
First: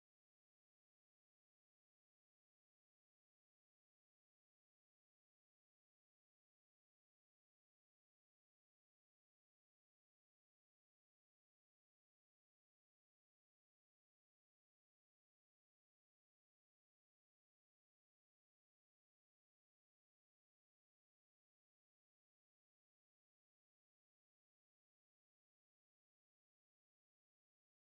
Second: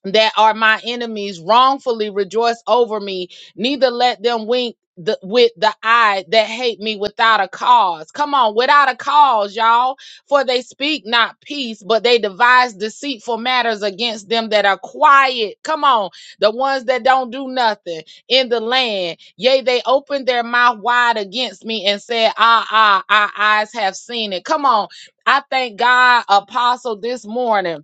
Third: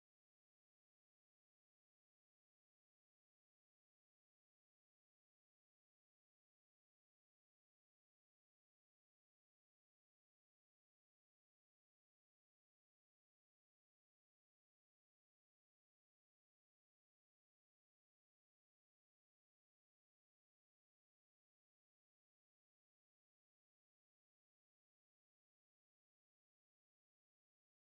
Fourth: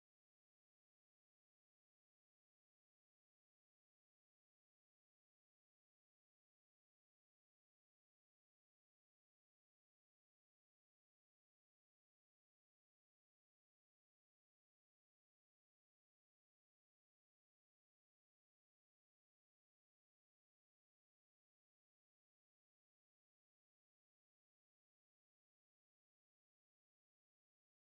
that are my enemies wrongfully rejoice over me neither let them wink the, with the eye that hate me without a cause come on without a cause y'all for they speak not peace but they devise deceitful matters against them that are quiet come on the ones that don't do nothing in the land yea they opened their mouth wide against me and said ah ah our eyes have seen it come on i thank god apostle this morning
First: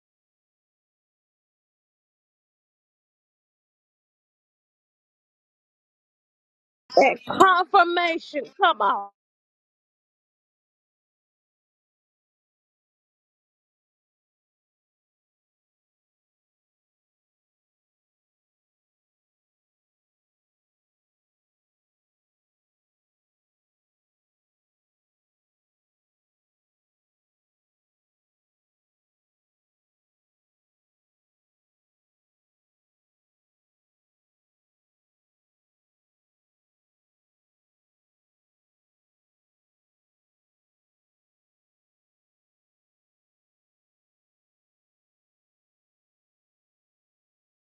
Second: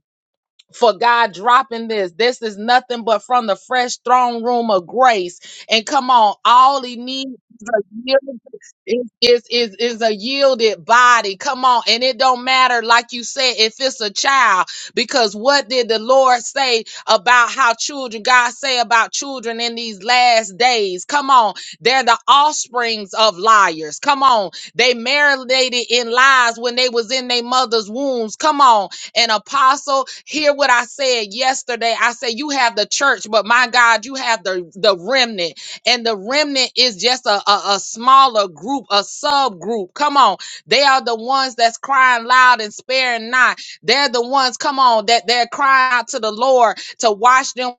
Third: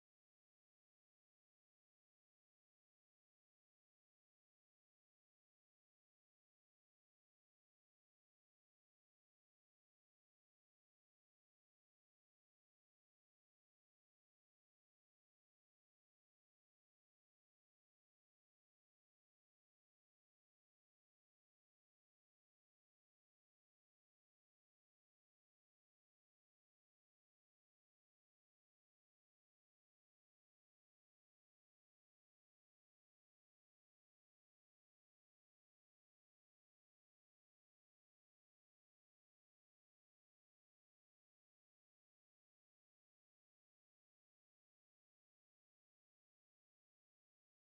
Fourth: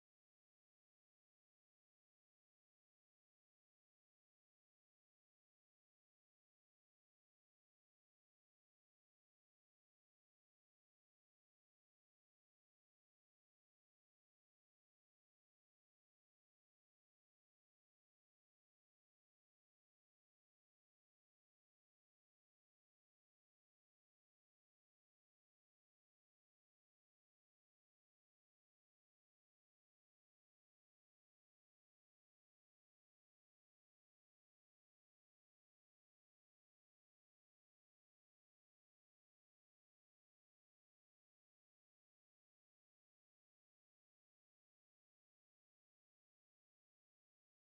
for God dropping this. This is nothing but from the fresh throne room of grace. And come on, all he
And
needs is a yielded,
confirmation. Come on.
is, is, is, is a yielded body. Come on. And it don't matter, like you said, if it's a child, because what did the Lord say about how children, God say about children in these last days? Come on. They're the offsprings of liars. Come on. They marinated in lies when they was in their mother's wombs. Come on and apostle, hear what I said yesterday. I said, you have the church, but my God, you have the, the remnant. And the remnant is just a, a, a smaller group, a subgroup. Come on. They are the ones that's crying loud and sparing not. They're the ones, come on, that they're crying out to the Lord to wash them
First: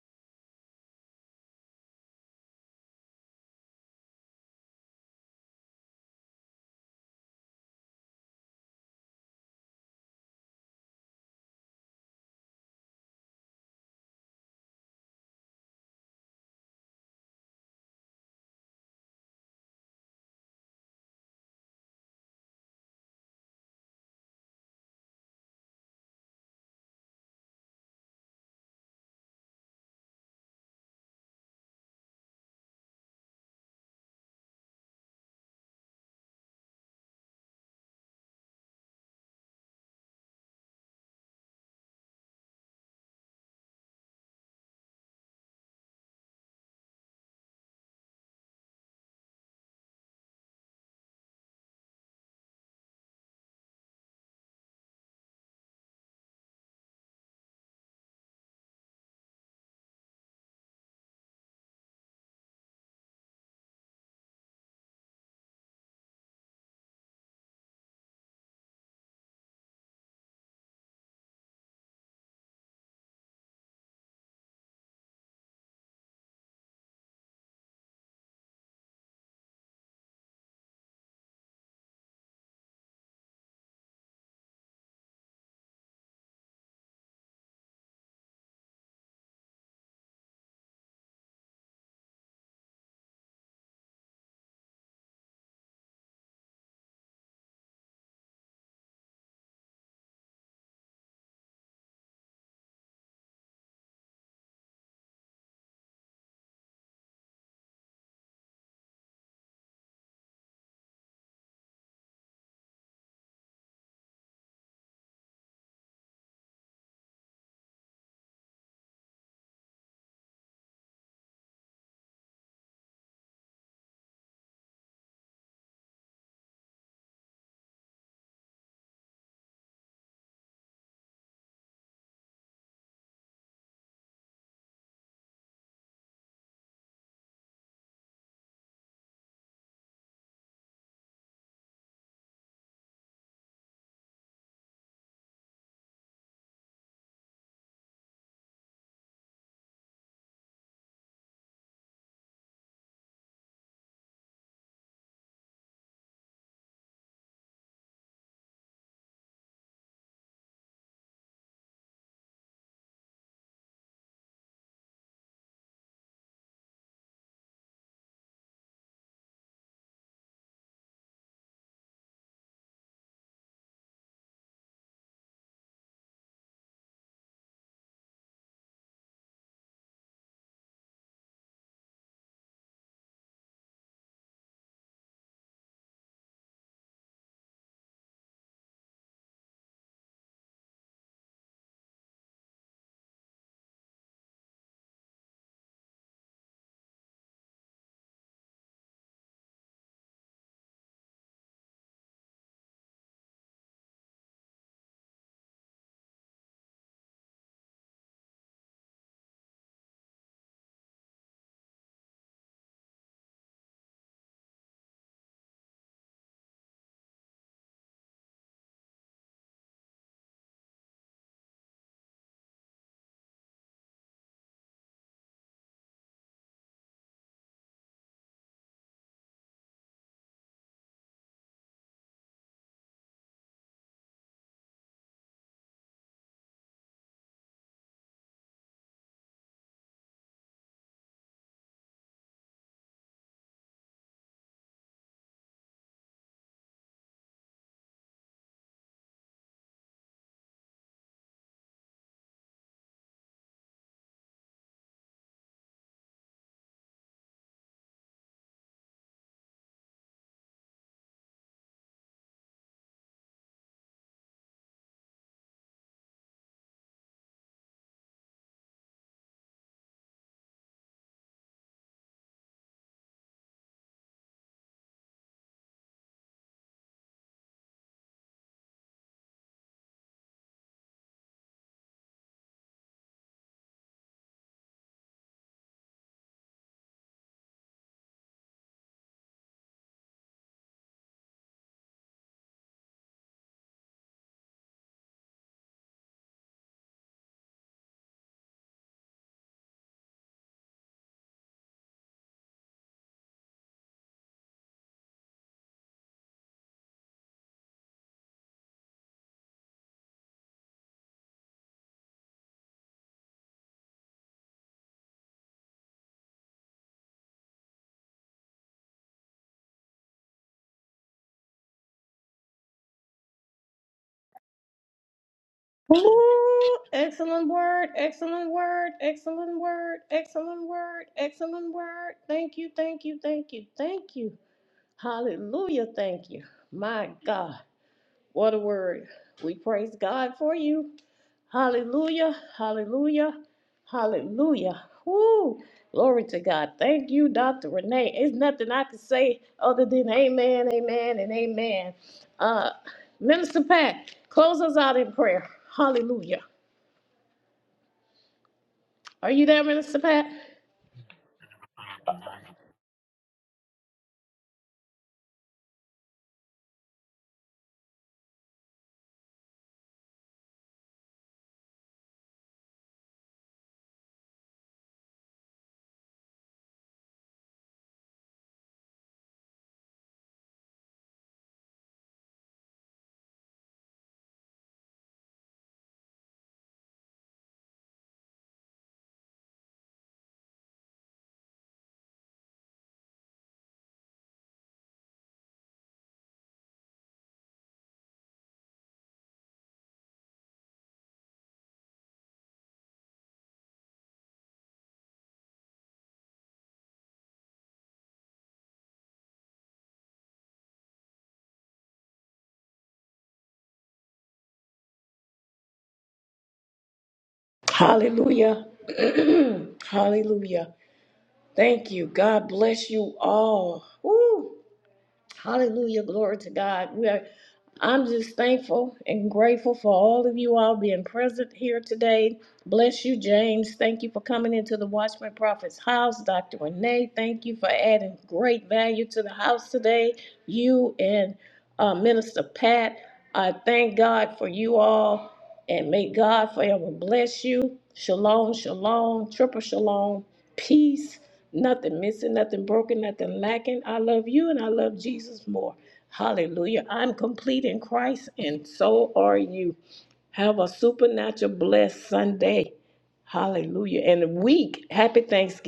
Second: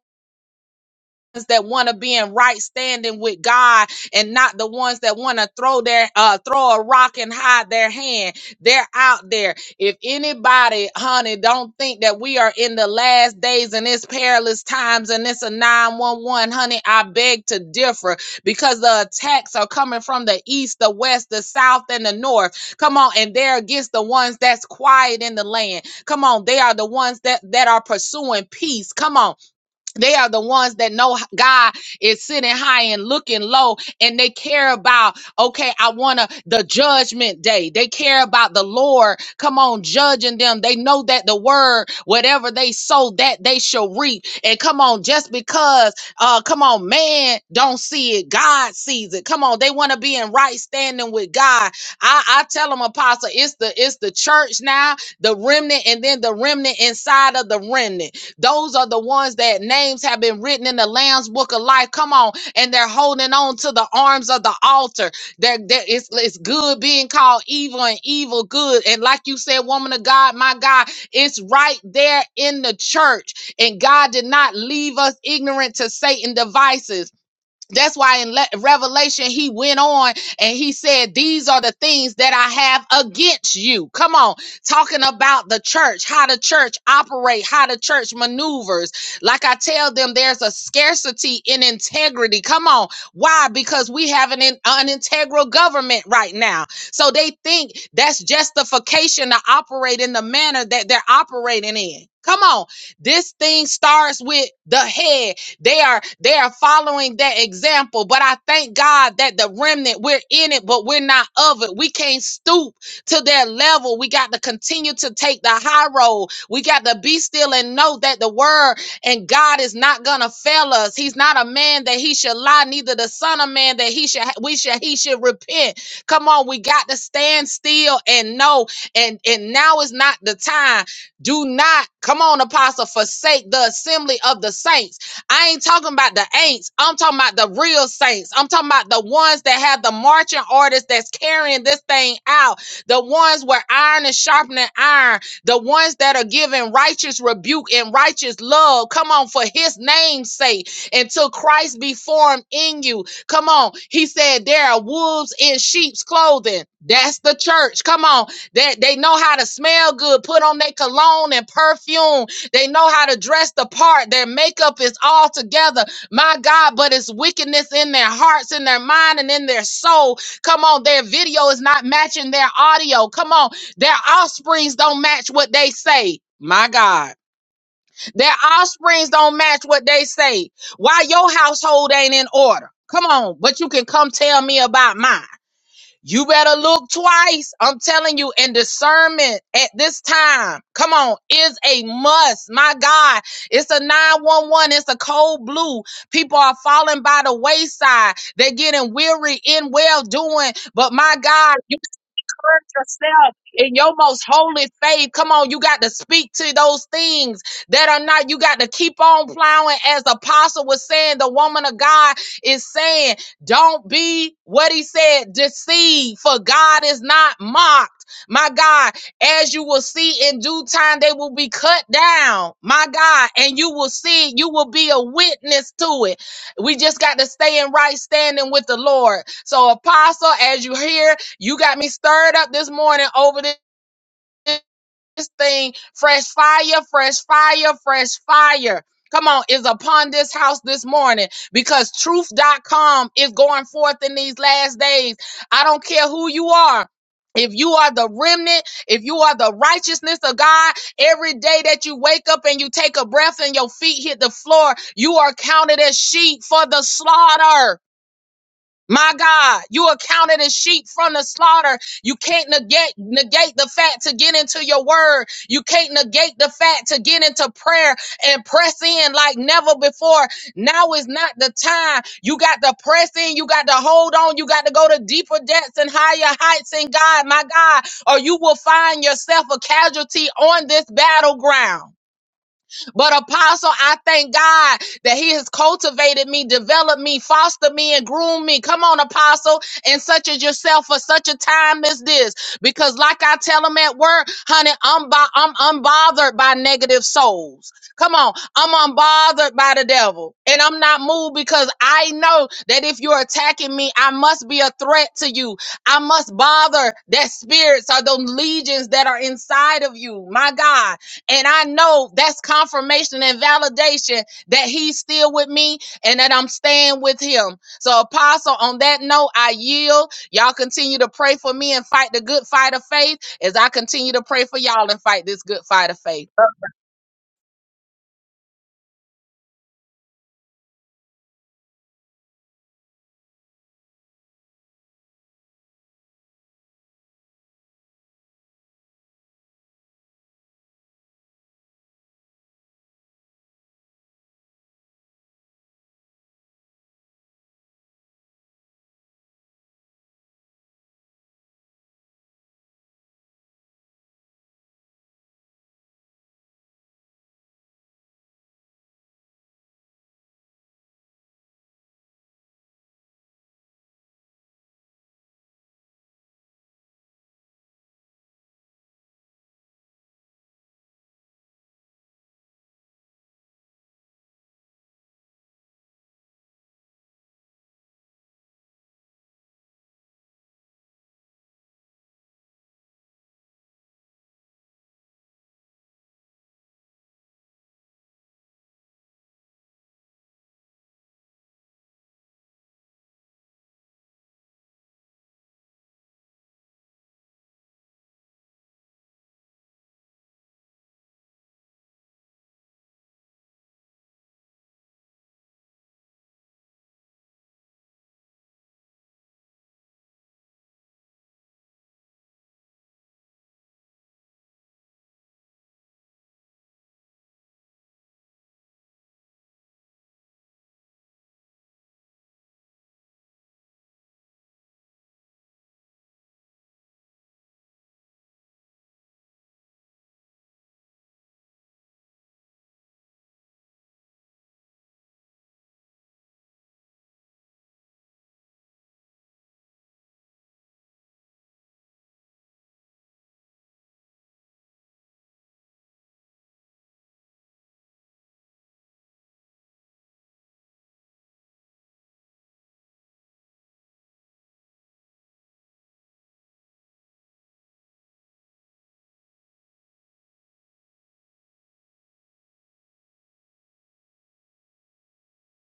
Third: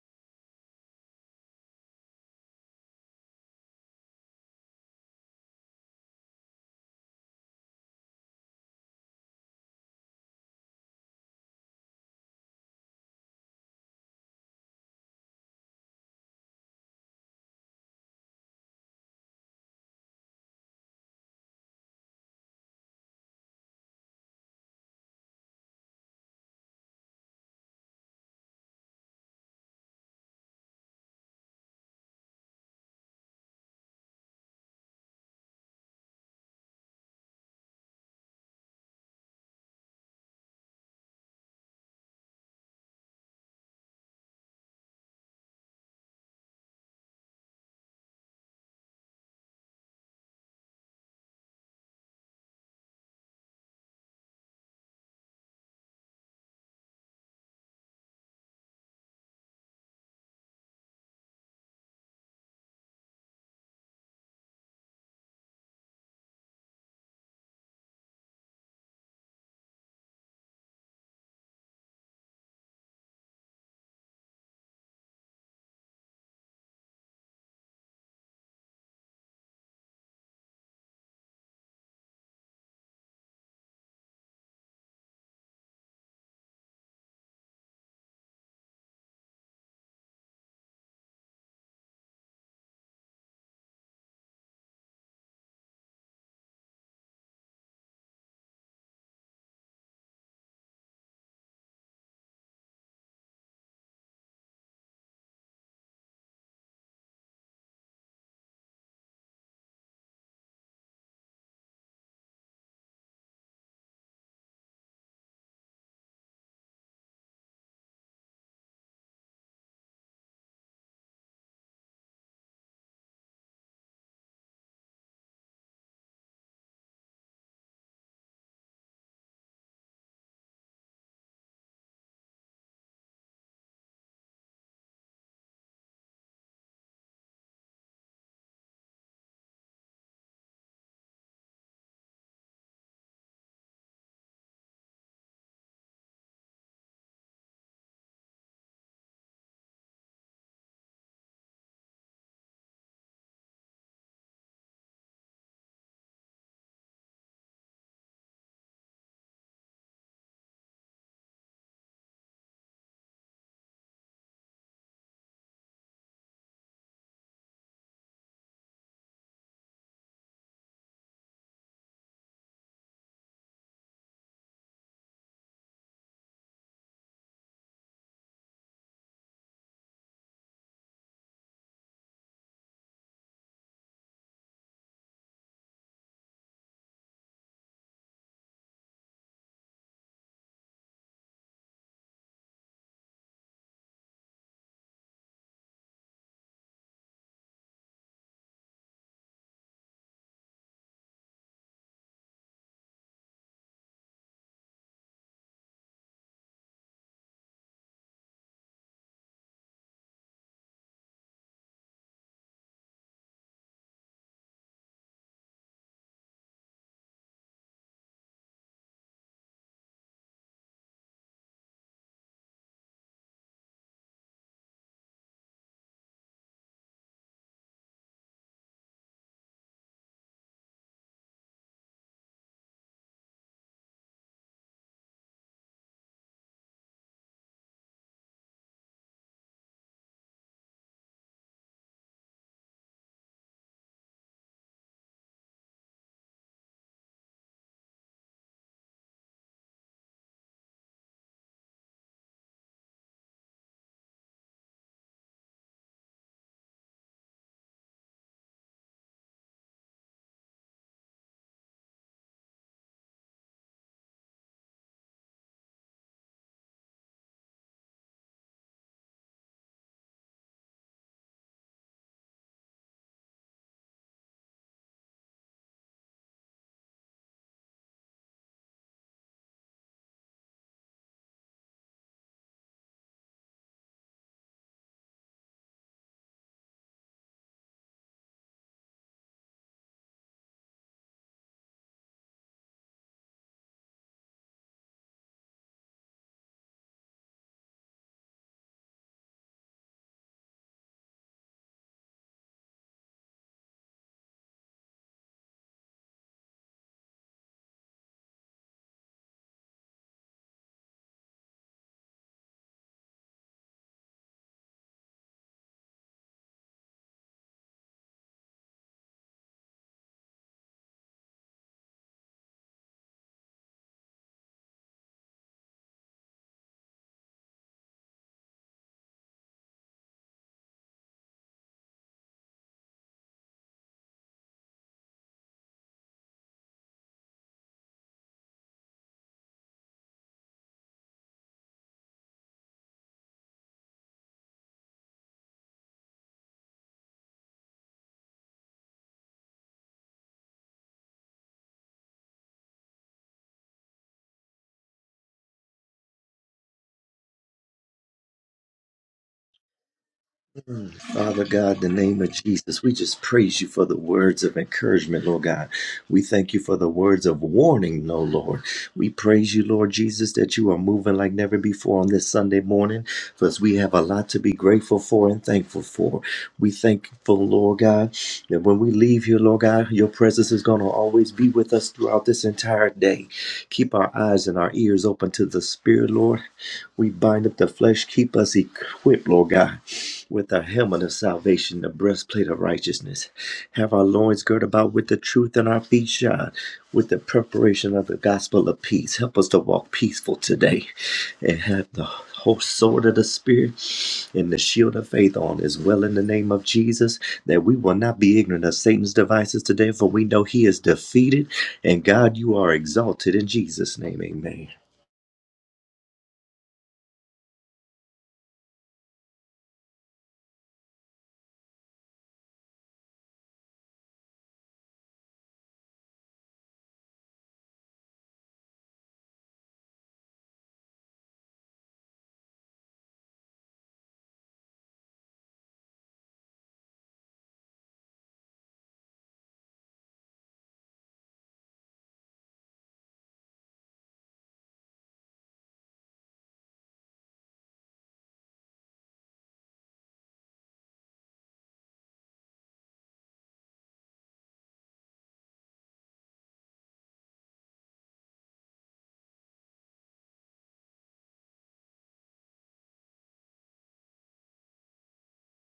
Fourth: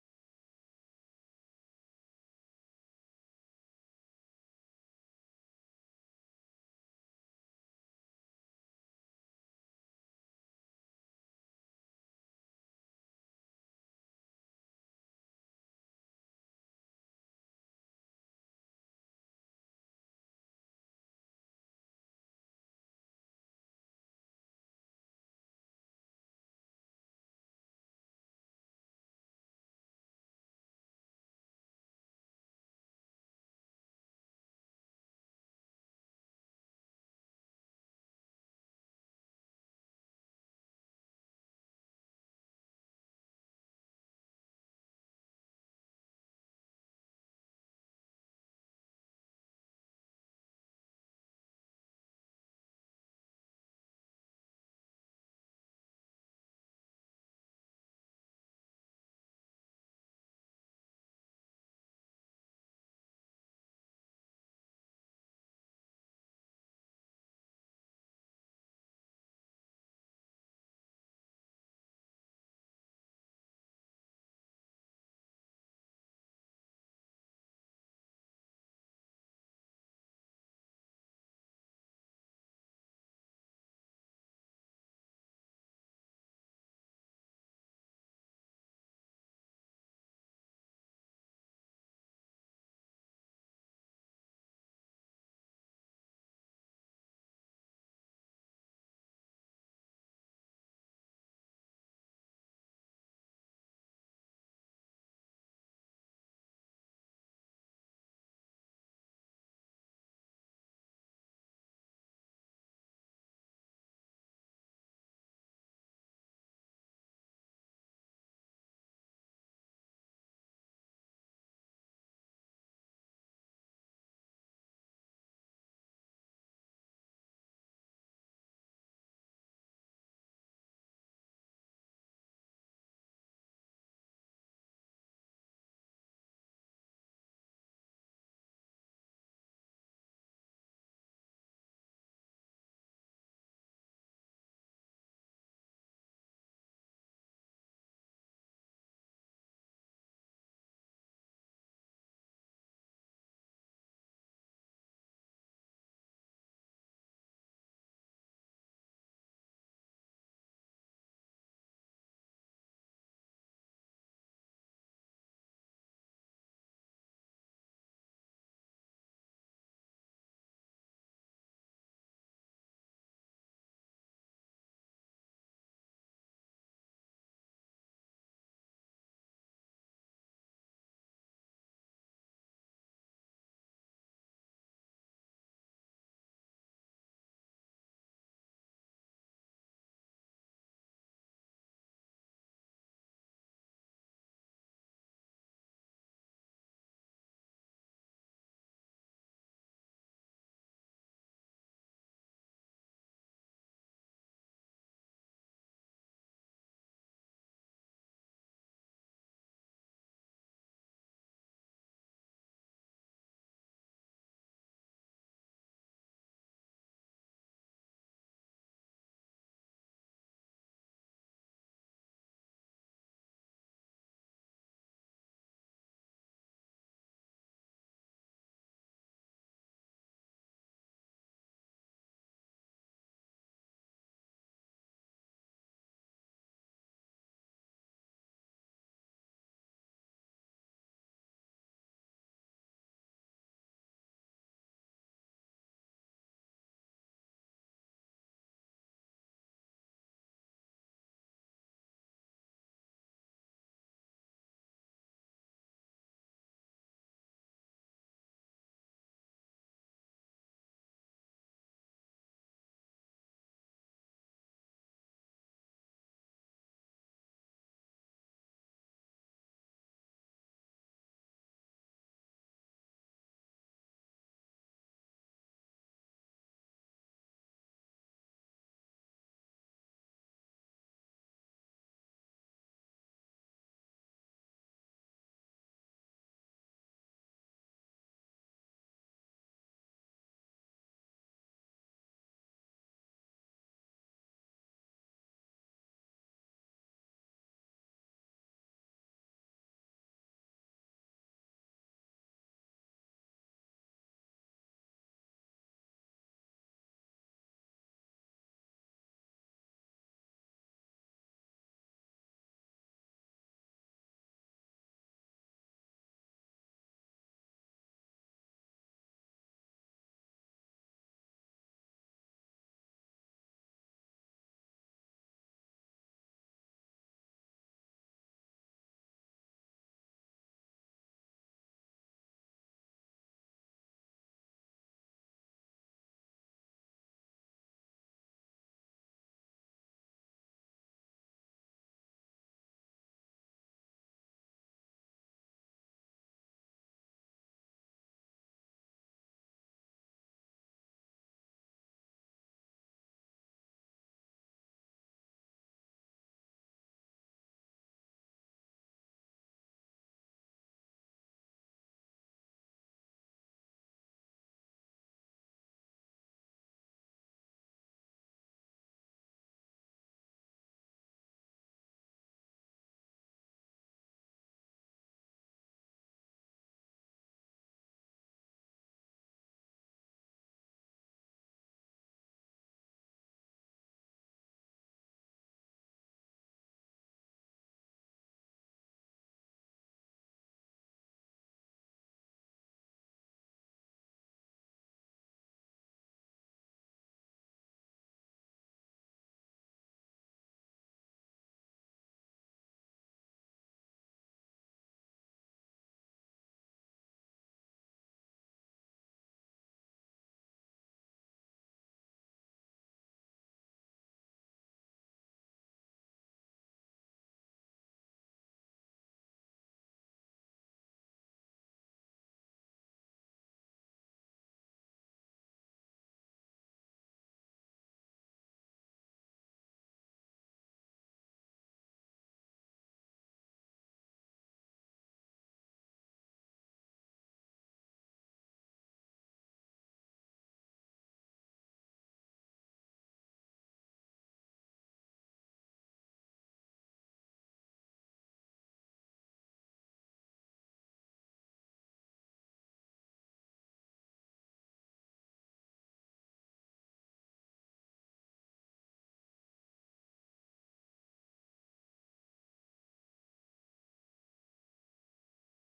that want to be in right standing with God and not the ones that want to throw their uh throw a rock and hide their hand. They're out there. If anybody, honey, don't think that we are in the last days and it's perilous times and it's a 911, honey, I beg to differ because the attacks are coming from the east, the west, the south, and the north. Come on, and they're against the ones that's quiet in the land. Come on, they are the ones that that are pursuing peace. Come on. They are the ones that know h- God is sitting high and looking low, and they care about, okay, I want to the judgment day. They care about the Lord, come on, judging them. They know that the word, whatever they sow, that they shall reap. And come on, just because, uh, come on, man don't see it, God sees it. Come on, they want to be in right standing with God. I, I tell them, Apostle, it's the it's the church now, the remnant, and then the remnant inside of the remnant. Those are the ones that names have been written in the Lamb's Book of Life. Come on, and they're holding on to the arms of the altar. That it's, it's good being called evil and evil good. And like you said, woman of God, my God, it's right there in the church. And God did not leave us ignorant to Satan devices. That's why in Le- Revelation he went on and he said, These are the things that I have against you. Come on, talking about the church, how the church operate, how the church maneuvers. Like I tell them, there's a scarcity in integrity. Come on, why? Because we have an, in- an integral government right now. So they think that's justification to operate in the manner that they're operating in. Come on, this thing starts with the head. They are they are following that example. But I thank God that the remnant we're in it, but we're not of it. We can't stoop to their level. We got to continue to take the high road. We got to be still and know that the word and God is not gonna fail us. He's not a man that he should lie, neither the son of man that he should we should he should repent. Come on, we got to stand still and know. And and now is not the time. Do not come on, apostle, forsake the assembly of the saints. I ain't talking about the ain'ts. I'm talking about the real saints. I'm talking about the ones that have the marching orders that's carrying this thing out. The ones where iron is sharpening iron. The ones that are giving righteous rebuke and righteous love. Come on, for his name's sake. Until Christ be formed in you. Come on. He said there are wolves in sheep's clothing. That's the church. Come on. That they, they know how to smell good, put on their cologne and perfume they know how to dress the part. Their makeup is all together. My God, but it's wickedness in their hearts, in their mind, and in their soul. Come on, their video is not matching their audio. Come on, their offsprings don't match what they say. My God, their offsprings don't match what they say. Why your household ain't in order? Come on, but you can come tell me about mine. You better look twice. I'm telling you, and discernment at this time, come on, is a must. My God, it's a 911, it's a cold blue. People are falling by the wayside. They're getting weary in well doing. But my God, Gird yourself in your most holy faith. Come on, you got to speak to those things that are not. You got to keep on plowing, as the apostle was saying. The woman of God is saying, "Don't be what he said, deceived, for God is not mocked." My God, as you will see in due time, they will be cut down. My God, and you will see, you will be a witness to it. We just got to stay in right standing with the Lord. So, Apostle, as you hear you got me stirred up this morning over this, this thing. Fresh fire, fresh fire, fresh fire. Come on, is upon this house this morning because truth dot com is going forth in these last days. I don't care who you are. If you are the remnant, if you are the righteousness of God, every day that you wake up and you take a breath and your feet hit the floor, you are counted as sheep for the slaughter. My God, you are counted as sheep from the slaughter. You can't negate, negate the fact to get into your word. You can't negate the fact to get into prayer and press in like never before. Now is not the time. You got to press in. You got to hold on. You got to go to deeper depths and higher heights in God, my God, or you will find yourself a casualty on this battleground. But apostle, I thank God that he has cultivated me, developed me, fostered me, and groomed me. Come on, apostle, and such as yourself for such a time as this. Because like I tell them at work, honey, I'm bo- I'm unbothered by negative souls. Come on, I'm unbothered by the devil. And I'm not moved because I know that if you're attacking me, I must be a threat to you. I must bother that spirits or those legions that are inside of you. My God. And I know that's confirmation and validation that he's still with me and that I'm staying with him. So, Apostle, on that note, I yield. Y'all continue to pray for me and fight the good fight of faith as I continue to pray for y'all and fight this good fight of faith.
Ooh, excellent word, excellent word, excellent word, excellent word, excellent word. Thank you, thank you, thank you, thank you. Hallelujah, thank you. My God, what a word. We praise God for you. Hallelujah, hallelujah, hallelujah. Woo, glory to God. Thank you, Dr. Renee. It's nothing I can say other than amen, amen, and amen. Uh, Minister Pat, close us out in prayer. Hallelujah. Are you there, Minister Pat?
Mm. Father God, in the name of Jesus, we just praise you for the words of encouragement, Lord God. We thank you for the words of warning, no Lord. We praise you, Lord Jesus, that you are moving like never before on this Sunday morning, because we have a lot to be grateful for and thankful for. We thankful, Lord God, that when we leave here, Lord God, your presence is going to always be with us throughout this entire day. Keep our eyes and our ears open to the Spirit, Lord We bind up the flesh, keep us equipped, Lord God, with the helmet of salvation, the breastplate of righteousness. Have our loins girt about with the truth and our feet shod with the preparation of the gospel of peace. Help us to walk peaceful today and have the whole sword of the Spirit and the shield of faith on as well in the name of Jesus, that we will not be ignorant of Satan's devices today, for we know he is defeated. And God, you are exalted in Jesus' name. Amen.
Hallelujah. Hallelujah. Thank you. God bless you all. Woo. Hallelujah. Glory to God. We are I'm just thankful and grateful for all of you all being present here today. Bless you, James. Thank you for coming into the Watchman Prophet's house. Dr. Renee, thank you for adding great value to the house today. You and uh, Minister Pat, I thank God for you all. And may God forever bless you. Shalom, shalom, triple shalom, peace, nothing missing, nothing broken, nothing lacking. I love you and I love Jesus more. Hallelujah. I'm complete in Christ and so are you. Have a supernatural blessed Sunday. Hallelujah. And a week. Happy Thanksgiving.